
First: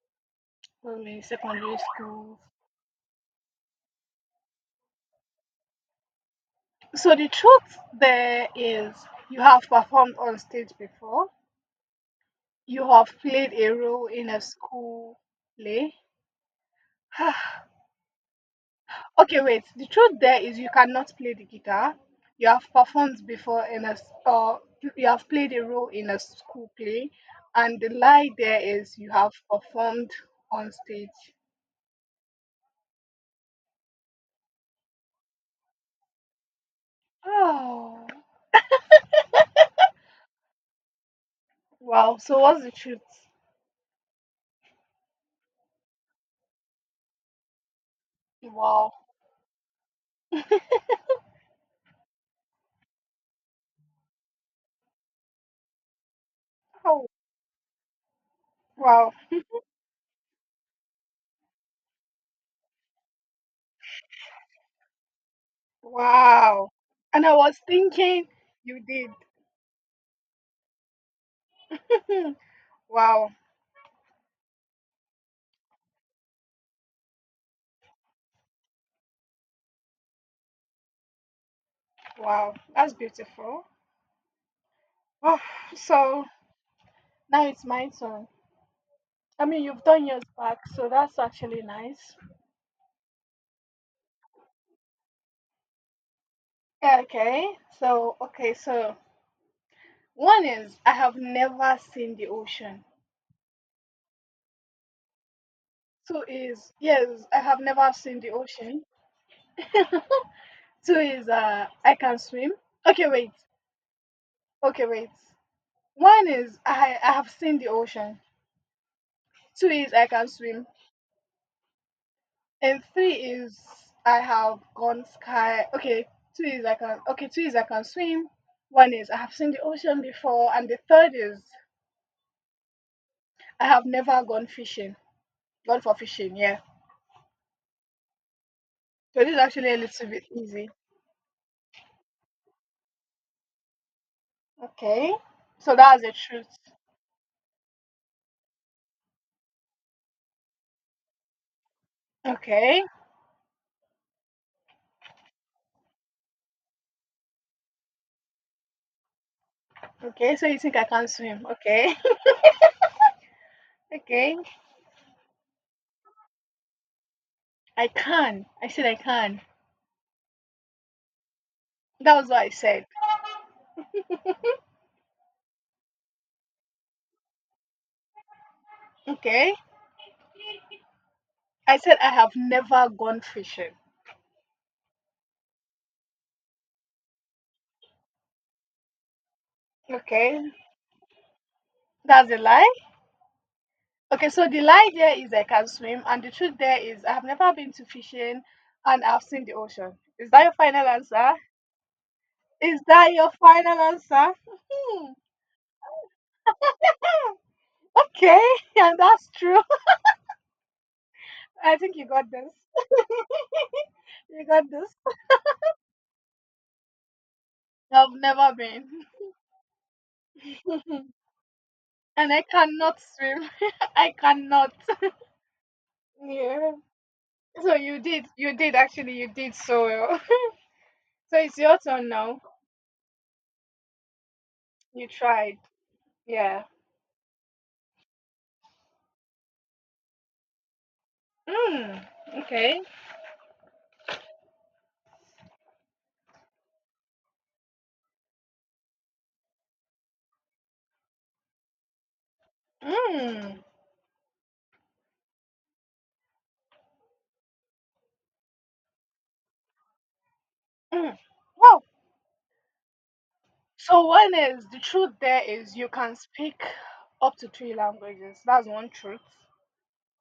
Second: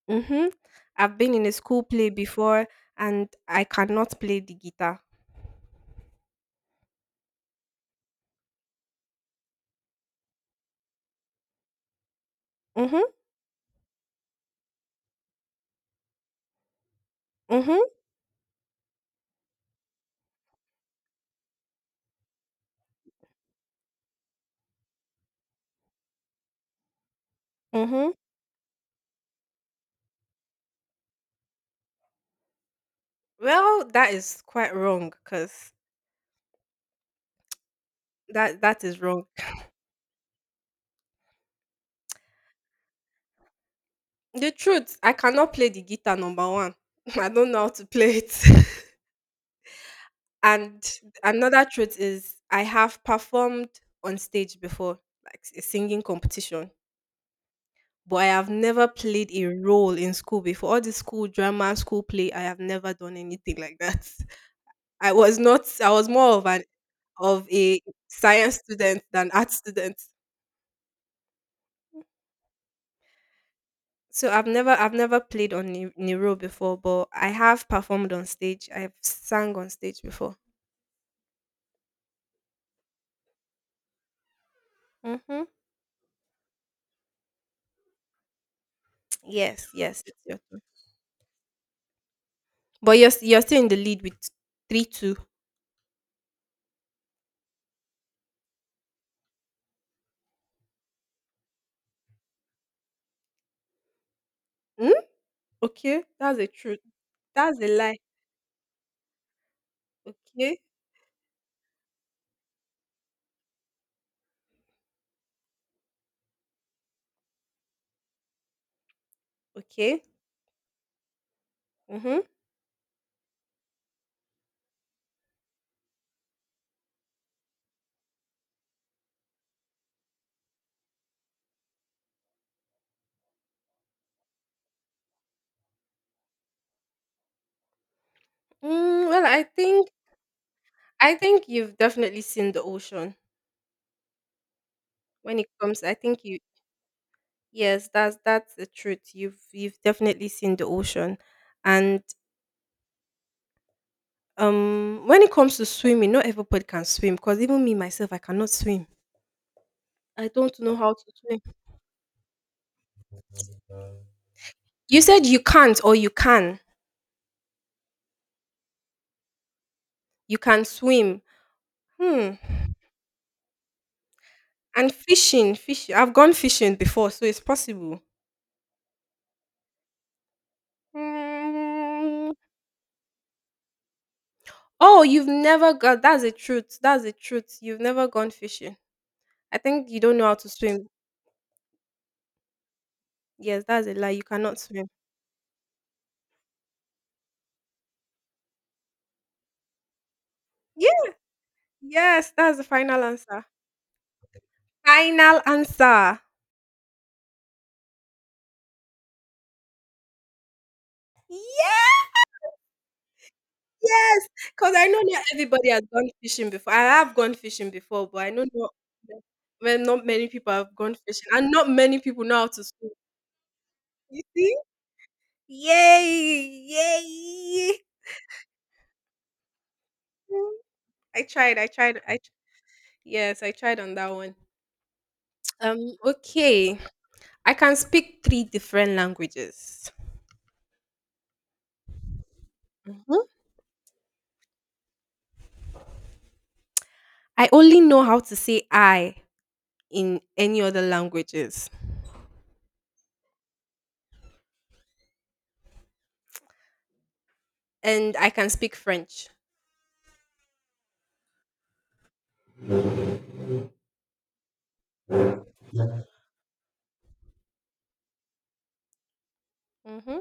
B: mm-hmm.
A: from
B: I've
A: in
B: been in a
A: secondary
B: school play
A: school.
B: before, and I cannot play the guitar.
A: So the truth there is, you have performed on stage before. You
B: Mm-hmm.
A: have played a role in a school play.
B: Mm-hmm.
A: okay, wait. The truth there is, you cannot play the guitar. You have performed before in a s- or you have played a role in a school play, and the
B: Mm-hmm.
A: lie there is, you have performed on stage.
B: Well, that is quite wrong because that is wrong.
A: Oh, wow. So what's the truth?
B: The truth, I cannot play the guitar, number one. I don't know how to play it.
A: Wow.
B: And another truth is I have performed on stage before, like a singing competition,
A: Oh,
B: but I have never
A: wow.
B: played a role in school before. All the school drama, school play, I have never done anything like that. I was not I was more of an
A: Wow. And I
B: of
A: was
B: a
A: thinking
B: science
A: you
B: student
A: did.
B: than art student.
A: Hmm. Wow.
B: So I've never played in a role before, but I have performed on stage. I've sang on stage before.
A: Wow. That's beautiful. Oh,
B: Hmm.
A: so now it's my turn. I mean,
B: Yes,
A: you've
B: yes,
A: done
B: it's
A: yours
B: your turn.
A: back, so that's actually nice.
B: But you're still in the lead with 3-2.
A: Okay. So, okay. So, one is I have never seen the ocean.
B: Hmm. Okay,
A: Two
B: that's a
A: is,
B: truth.
A: yes, I have
B: That's a
A: never
B: lie.
A: seen the ocean.
B: Okay,
A: Two is, I can swim. Okay, wait. Okay, wait. One is I have seen the ocean. Two is
B: okay.
A: I can swim.
B: Mhm.
A: And three is I have gone sky. Okay, two is I can. Okay, two is I can swim. One is I have seen the ocean before, and the third is I have never gone fishing. Gone for fishing, yeah.
B: Mm,
A: So
B: well,
A: this is
B: I
A: actually a
B: think
A: little bit easy.
B: I think you've definitely seen the ocean
A: Okay,
B: when it
A: so
B: comes. I
A: that's the
B: think you.
A: truth.
B: Yes, that's the truth. You've definitely seen the ocean, and
A: Okay,
B: when it comes to swimming, not everybody can swim. Because even me myself, I cannot swim. I
A: okay. So you
B: don't know
A: think I
B: how to
A: can't
B: swim.
A: swim? Okay, okay.
B: You said you can't or you can.
A: I can. I said I can.
B: You can swim.
A: That was
B: Hmm.
A: what I said.
B: And fishing, fish I've gone fishing before, so it's possible.
A: Okay. I said I
B: Mm,
A: have never gone fishing.
B: oh, you've never got that's the truth. That's the truth. You've never gone fishing. I think you don't know how
A: Okay,
B: to swim.
A: that's a lie.
B: Yes, that's a lie. You
A: Okay, so
B: cannot
A: the
B: swim.
A: lie there is I can swim, and the truth there is I have never been to fishing and I've seen the ocean. Is that your final
B: Yeah,
A: answer?
B: yes, that's the
A: Is
B: final
A: that your
B: answer.
A: final answer? Hmm.
B: Final answer.
A: Okay, and that's true. I think you
B: Yes,
A: got this.
B: yes.
A: You got
B: Because I
A: this.
B: know not everybody has gone fishing before. I have gone fishing before,
A: I've
B: but I know
A: never
B: not
A: been.
B: well, not many people have gone fishing, and not many people
A: and
B: know
A: I
B: how to swim.
A: cannot swim. I
B: You see?
A: cannot.
B: Yay!
A: Yeah. So
B: Yay!
A: you did. You did actually. You did so well.
B: I
A: so
B: tried.
A: it's
B: I
A: your
B: tried.
A: turn now.
B: Yes, I tried on that one.
A: You tried. Yeah.
B: Okay. I can speak three different languages.
A: Mm. Okay.
B: Mhm. I only know how to say I in any other languages,
A: Mm.
B: and I can speak French.
A: Mm. Well, so one is the truth there is you can speak up to three languages. That's one truth.
B: Mm-hmm.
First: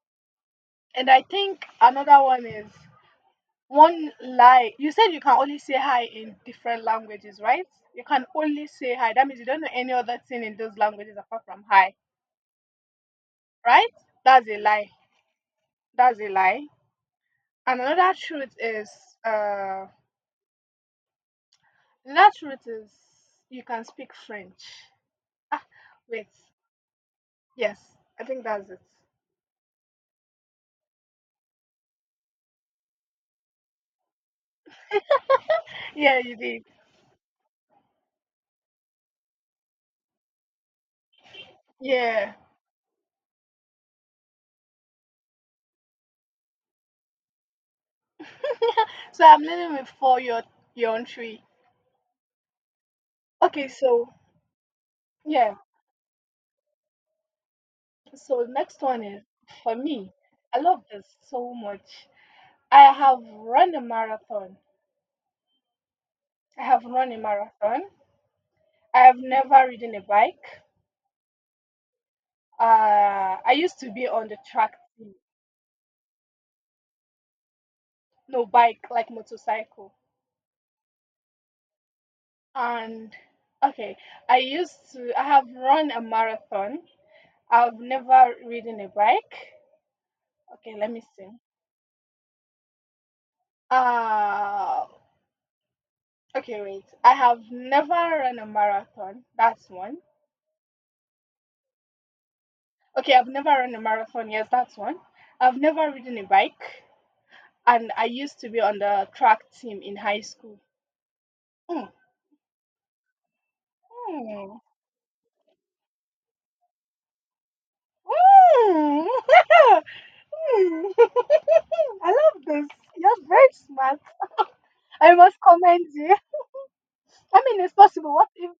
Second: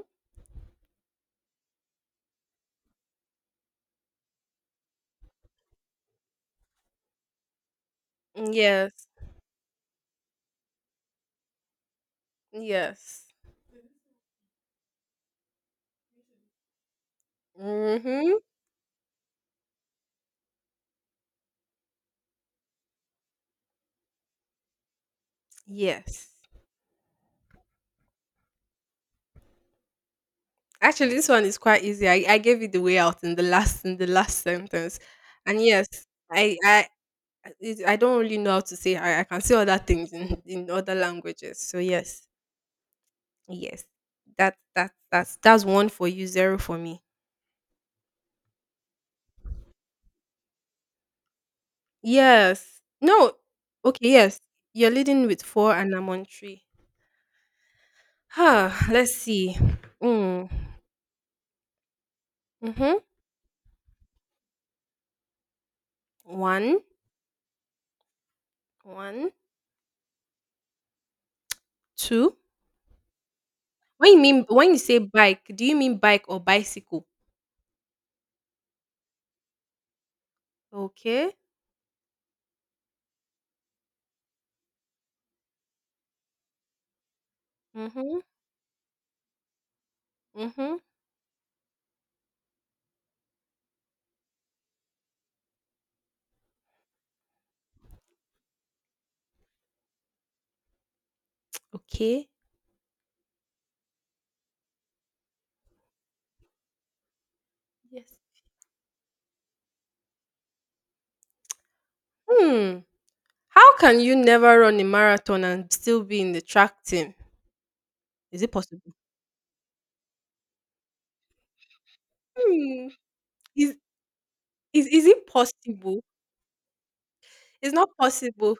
A: And I think another one is one lie. You said you can only say hi in different languages, right? You can only say
B: Yes.
A: hi. That means you don't know any other thing in those languages apart from hi,
B: Yes.
A: right? That's a lie. That's a lie. And another
B: Mm-hmm.
A: truth is uh another truth is you can speak French. Ah,
B: Yes.
A: wait. Yes, I think that's it.
B: Actually, this one is quite easy. I gave it the way out in the last sentence, and yes,
A: Yeah, you
B: I
A: did.
B: I. I I don't really know how to say I can say other things in other languages. So yes.
A: Yeah.
B: Yes. That's one for you, zero for me.
A: So I'm leaning with four, your own three.
B: Yes. No.
A: Okay,
B: Okay,
A: so
B: yes. You're leading with
A: yeah.
B: four and I'm on three.
A: So
B: Huh,
A: next one
B: let's
A: is
B: see.
A: for me.
B: Mm.
A: I love this so much. I
B: Mm-hmm.
A: have run a marathon. I
B: One,
A: have run a marathon. I have
B: one,
A: never ridden a bike.
B: two.
A: I used to be
B: When you
A: on the
B: mean when
A: track
B: you say
A: team.
B: bike, do you mean bike or bicycle?
A: No bike, like motorcycle.
B: Okay.
A: And okay, I used to. I have run a marathon. I've
B: Mm-hmm.
A: never ridden a bike. Okay,
B: Mm-hmm.
A: let me see. Uh, Okay, wait. I have never run a marathon. That's one.
B: Okay.
A: Okay, I've never run a marathon. Yes, that's one. I've never ridden a bike. And I
B: Yes.
A: used to be on the track team in high school. Mm.
B: Hmm. How can you never
A: Mm.
B: run a marathon and still be in the track team? Is it possible?
A: Mm. Mm. I love this.
B: Hmm.
A: You're very
B: Is
A: smart.
B: is
A: I
B: it
A: must commend
B: possible?
A: you. I mean,
B: It's
A: it's
B: not
A: possible. What if?
B: possible.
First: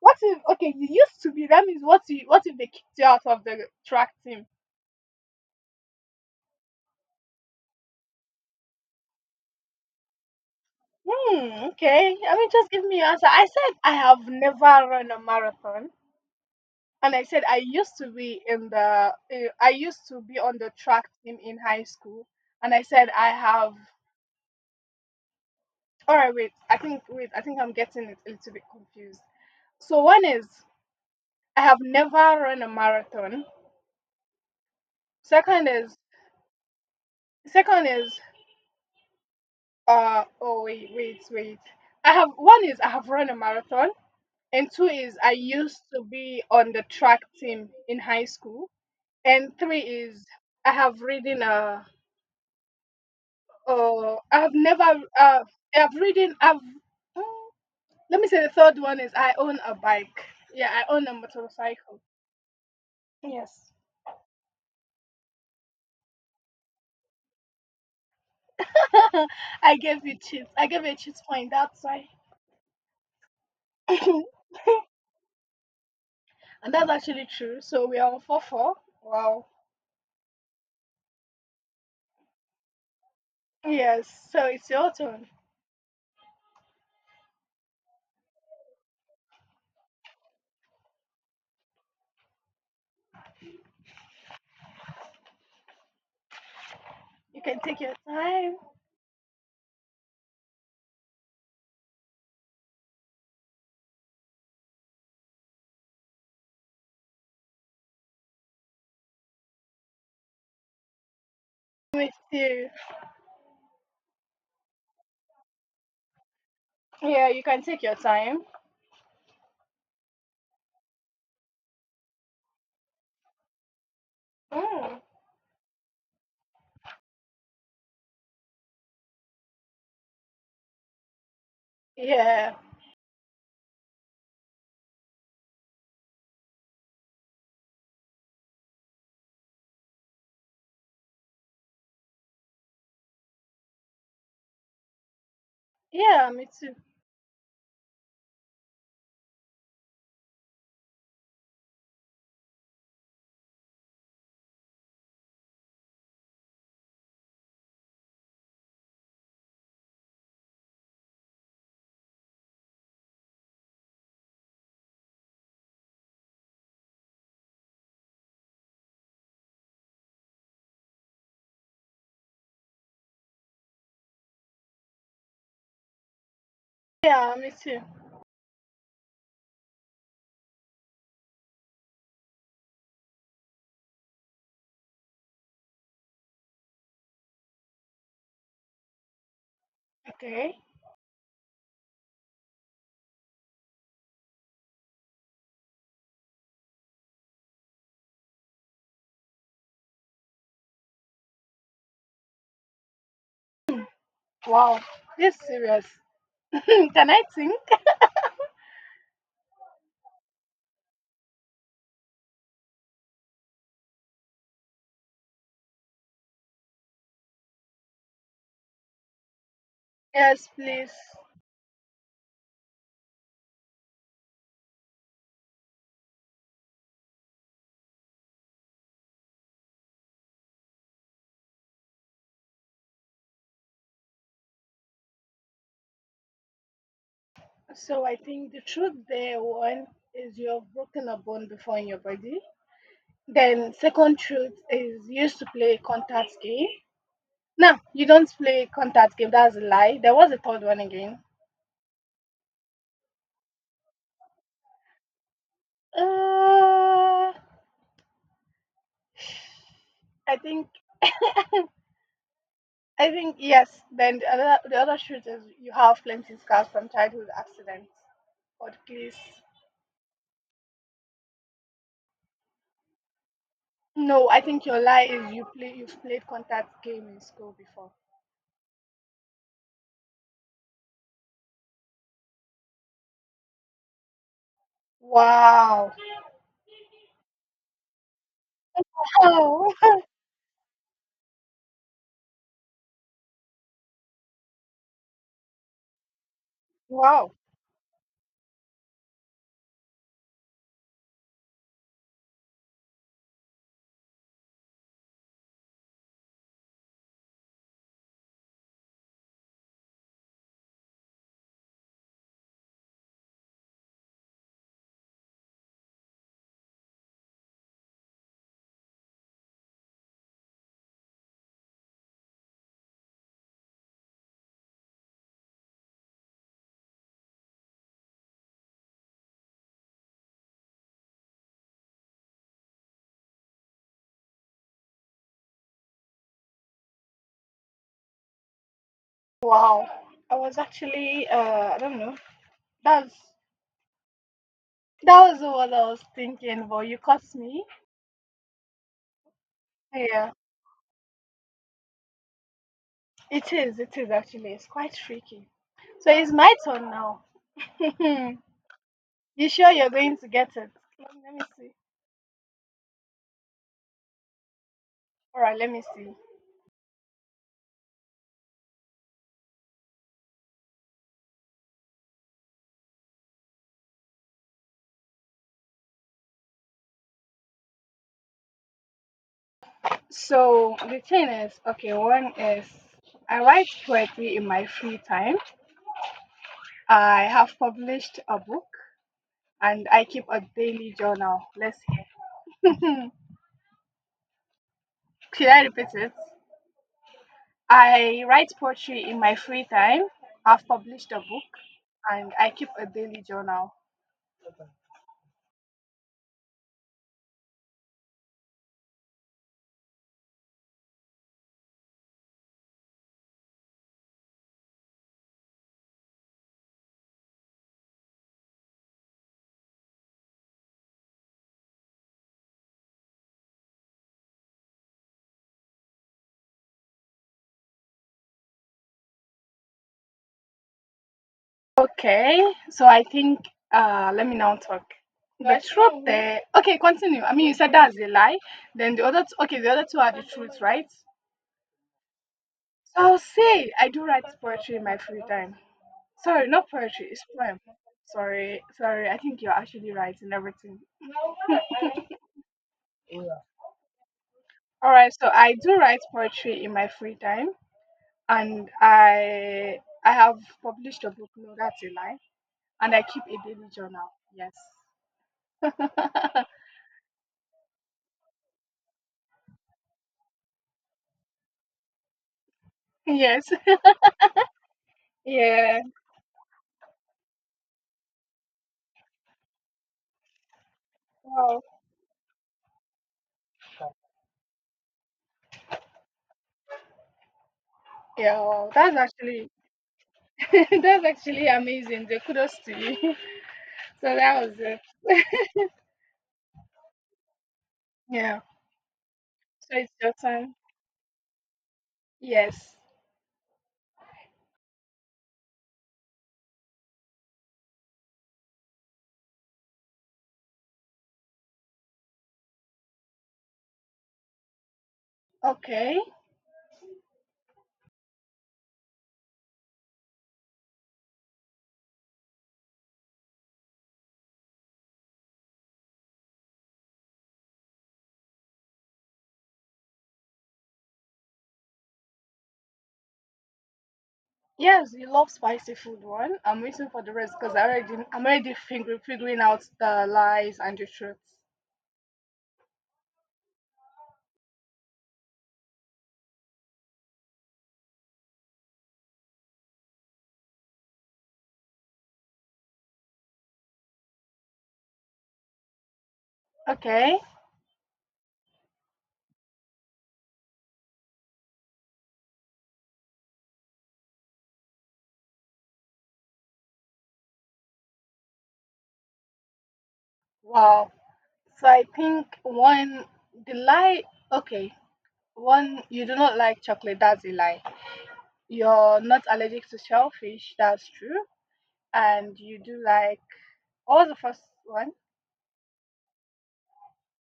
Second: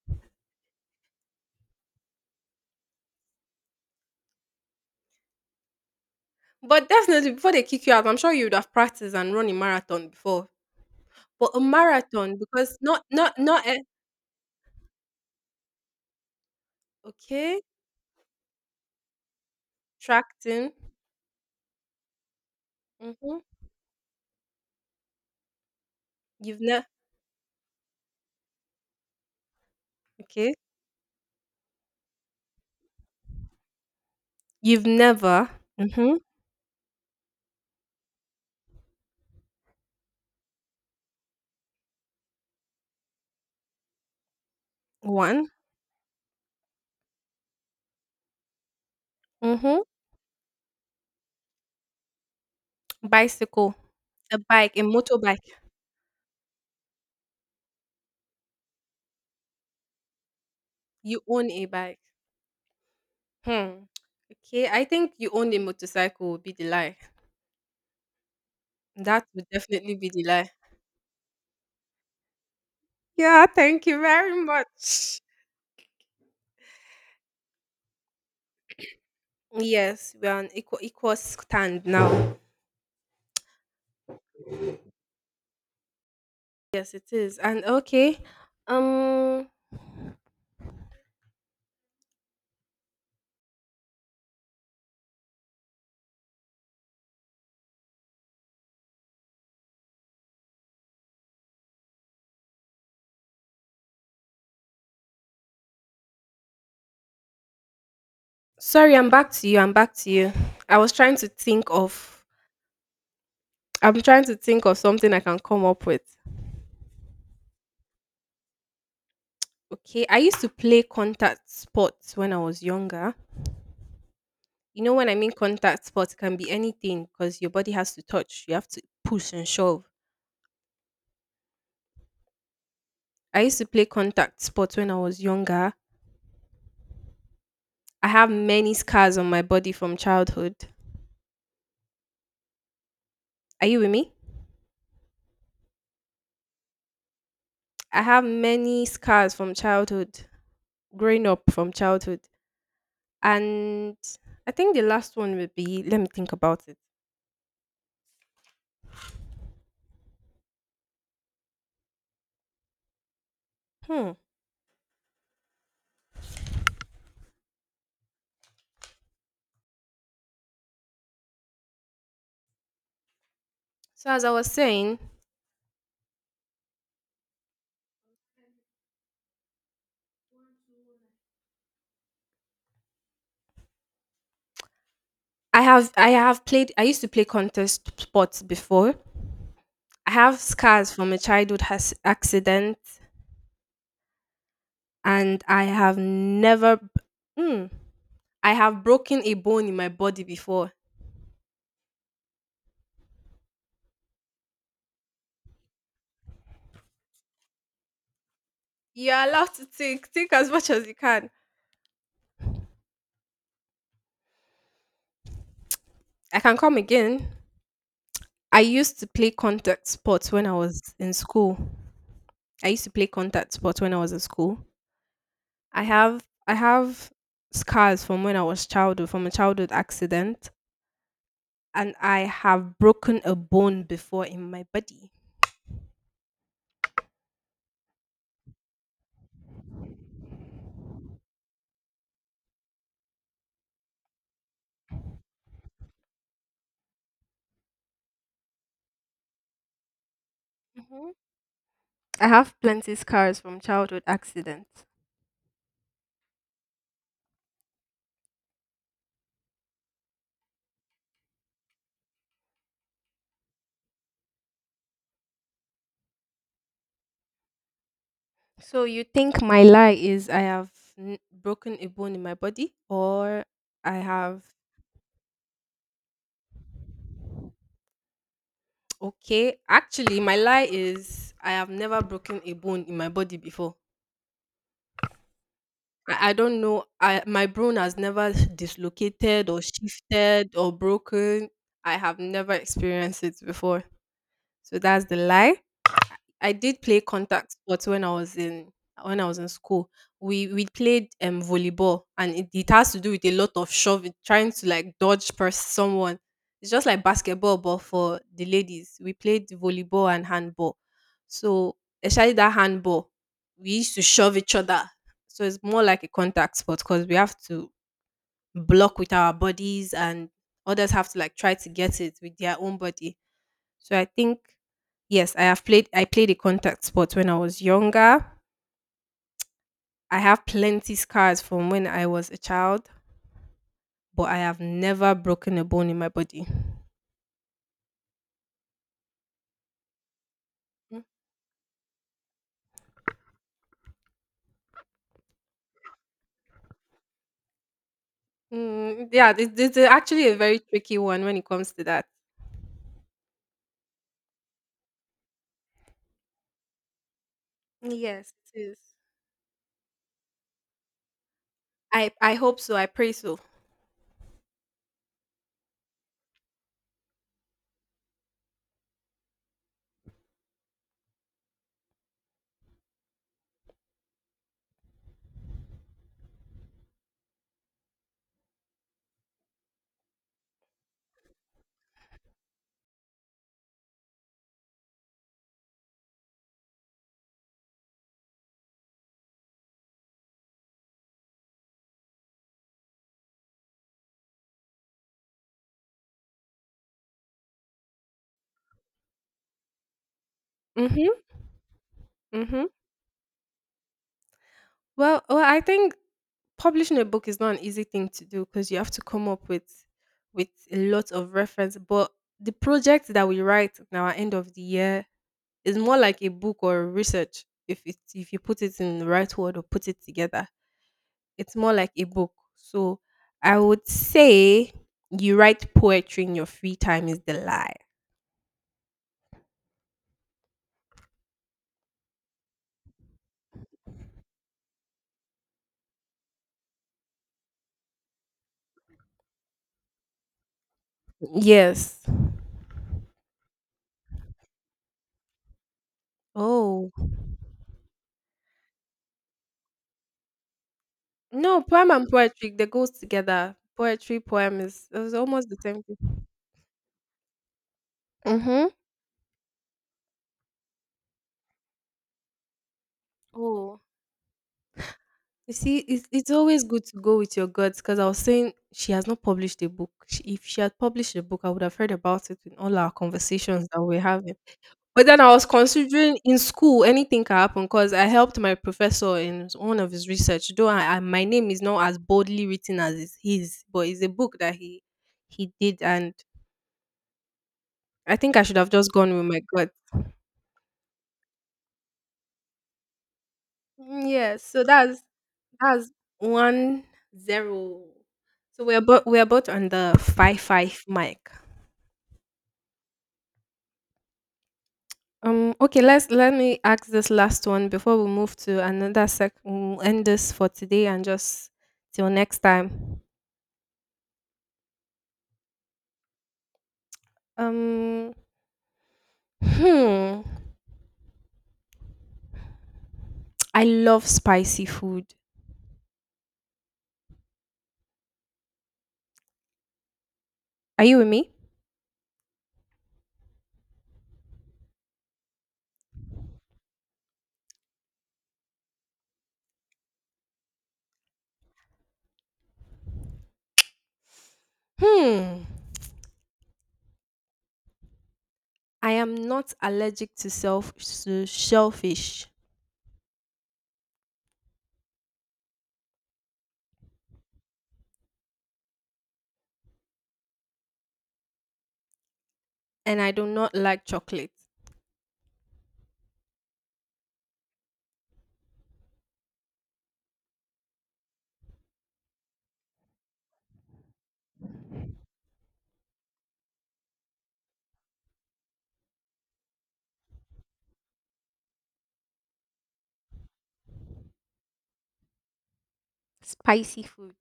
A: What if? Okay, you used to be. That means what? You, what if they kicked you out of the track team?
B: But definitely before they kick you out, I'm sure you would have practiced and run a marathon before. But a
A: Hmm, okay. I
B: marathon
A: mean, just
B: because
A: give me
B: not
A: your answer.
B: not
A: I
B: not
A: said
B: e
A: I have never run a marathon, and I said I
B: okay,
A: used to be in the I used to
B: track
A: be on
B: team.
A: the track team in high school, and I said I
B: Mhm.
A: have. All right, wait.
B: You've never.
A: I think I'm getting it a little bit confused. So one is
B: Okay.
A: I have never run a marathon.
B: You've never
A: Second is
B: mhm,
A: second is uh oh wait wait wait. I have one is I have run a marathon, and two is I
B: 1,
A: used to be on the track team in high school, and three
B: mhm,
A: is I have reading uh
B: bicycle, a
A: I have
B: bike, a
A: never
B: motorbike.
A: I have reading I've oh, let me say the third one is I own a bike. Yeah, I own a
B: You own a bike.
A: motorcycle. Yes.
B: Hmm. Okay, I think you own a motorcycle would be the lie. That would
A: I
B: definitely
A: gave
B: be
A: you
B: the
A: cheats.
B: lie.
A: I gave you a cheat point, that's why.
B: Yeah, thank you
A: and
B: very much.
A: that's actually true. So we are on 4-4. Wow.
B: Yes, we are on equal stand now.
A: Yes, so it's your turn.
B: Yes, it is. And okay. Um
A: You can take your time.
B: sorry, I'm back to you. I'm back to you. I was trying to think
A: Me
B: of
A: too.
B: I'm trying to think of something I can come up with.
A: Yeah, you can take your time.
B: Okay. I used to play contact sports when I was younger. You know
A: Mm.
B: when I mean contact sports, it can be anything because your body has to touch. You have to push and shove.
A: Yeah.
B: I used to play contact sports when I was younger. I have many scars on my body from childhood. Are you with me?
A: Yeah, me too.
B: I have many scars from childhood, growing up from childhood. And I think the last one would be let me think about it. Hmm. So as I was saying,
A: Yeah, me too.
B: I used to play contest sports before. I have
A: Okay.
B: scars from a childhood has accident and I have never hmm, I have broken a bone in my body before.
A: Wow, this serious. Can I think?
B: You're allowed to think. Think as much as you can. I can come again. I used to play contact sports when
A: Yes,
B: I was
A: please.
B: in school. I used to play contact sports when I was in school. I have scars from when I was childhood from a childhood accident and I have broken a bone before in my body.
A: So I think the truth there, one is you have broken a bone before in your body. Then second truth is you used to play contact game. No, you don't play contact game. That's a lie. There was a third one
B: Mhm.
A: again.
B: I have plenty scars from childhood accidents.
A: Uh, I think yes. Then the other truth is you have plenty scars from childhood accidents. But
B: So you
A: please.
B: think my lie is broken a bone in my body or I
A: No, I
B: have
A: think your lie is you've played contact game in school before.
B: okay, actually, my lie is I have never broken a bone in my body before.
A: Wow.
B: I don't know. I my bone has never dislocated or
A: Oh.
B: shifted or broken. I have never experienced it before. So that's the lie. I did play
A: Wow.
B: contact sports when I was in when I was in school. We played volleyball, and it has to do with a lot of shoving, trying to like dodge someone. It's just like basketball, but for the ladies. We played volleyball and handball. So especially that handball, we used to shove each other. So it's more like a contact sport because we have to block with our bodies, and others have to like try to get it with their own body so I think yes, I played a contact sport when I was younger. I have plenty scars from when I was a child, but I have never broken a bone in my body.
A: Wow. I was
B: Mm,
A: actually I don't know. That's that was what I was thinking, but you caught me.
B: yeah, this is actually
A: Yeah.
B: a very tricky one when it comes to that.
A: It is actually. It's quite tricky. So it's my turn now.
B: Yes,
A: you
B: it is.
A: sure you're going to get it? Let me see.
B: I hope so. I pray so.
A: Alright, let me see. So the thing is, okay, one is I write poetry in my free time. I have published a book and I keep a daily journal. Let's hear. Should I repeat it? I write poetry in my free time. I've
B: Mhm.
A: published a book and I
B: Mhm.
A: keep a daily journal.
B: Well, I think publishing a book is not an easy thing to do because you have to come up with a lot of reference. But the project that we write in our end of the year it's more like a book or research if it if you put it in the right word or put it together. It's more like a book. So I would say you write poetry in your free time is the lie.
A: Okay, so I think let me now talk. The truth there. Okay, continue. I mean, you said that's a lie. Then the other two, okay, the other two are the truth, right?
B: Yes.
A: So I'll say I do write poetry in my free time. Sorry, not
B: Oh.
A: poetry, it's poem. Sorry, sorry, I think you're actually right in everything.
B: No, poem and poetry, they goes together. Poetry, poem is
A: All right,
B: it's
A: so
B: almost
A: I
B: the
A: do
B: same thing.
A: write poetry in my free time,
B: Mm-hmm.
A: and I have published a book. No, that's a lie. And I keep a daily
B: Oh,
A: journal. Yes,
B: you see, it's always good to go with your guts because I was saying she has not published a book. She, if she had published a book, I would have heard about it in all our
A: yes,
B: conversations that we're having. But then I was
A: yeah.
B: considering in school anything can happen because I helped my professor in one of his research. Though my name is
A: Wow,
B: not as boldly written as is his, but it's a book that he did, and I think
A: yeah.
B: I should have
A: Wow,
B: just
A: that's
B: gone with my
A: actually
B: gut.
A: that's actually amazing. The kudos to you. So
B: Yeah,
A: that was
B: so
A: it.
B: that's 1-0.
A: Yeah.
B: So we're about on
A: So it's
B: the
A: your
B: five
A: turn.
B: five mic.
A: Yes.
B: Okay. Let's let me ask this last one before we move to another sec. We'll end this for today and just till next time.
A: Okay.
B: Um, hmm. I love spicy food. Are you with me?
A: Yes, you love spicy food one. I'm waiting for the rest because I'm already figuring out the lies and the truths.
B: Hmm. I am not allergic to self to shellfish,
A: Okay.
B: and I do not like chocolate.
A: Wow. So I think one, the lie okay, one, you do not like chocolate, that's a lie. You're not allergic to shellfish, that's true. And you do like what was the first one?
B: Spicy food.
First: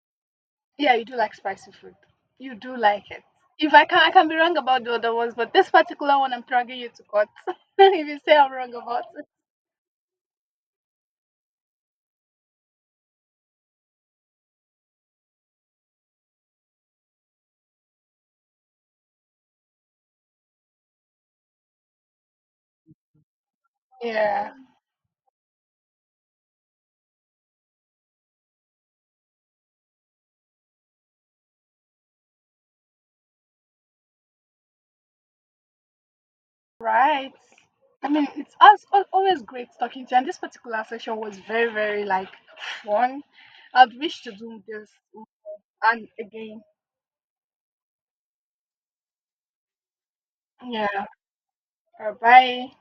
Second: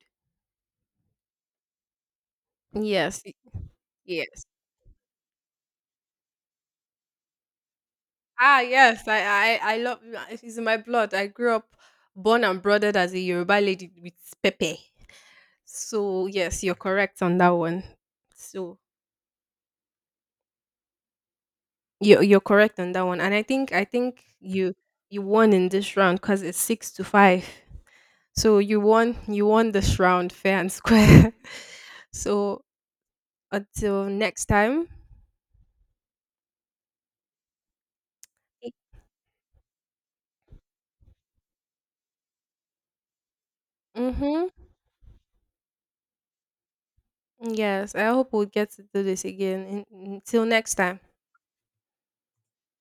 A: Yeah, you do like spicy food. You do like
B: Yes,
A: it.
B: y-
A: If I can be
B: yes.
A: wrong about the other ones, but this particular one I'm dragging you to court. if you say I'm
B: Ah,
A: wrong about.
B: yes. I love. It's in my blood. I grew up, born and brothered as a Yoruba lady with Pepe. So yes, you're correct on that one. So you're correct on that one, and I think
A: Yeah,
B: you you won in this round because it's 6-5. So you won this round fair and square. so until next time.
A: right. I mean, it's as always great talking to you. And this particular session was very, very like fun. I'd wish to
B: Mm-hmm.
A: do this and again.
B: Yes, I hope we'll get to do this again. In- until next time.
A: Yeah. Bye bye.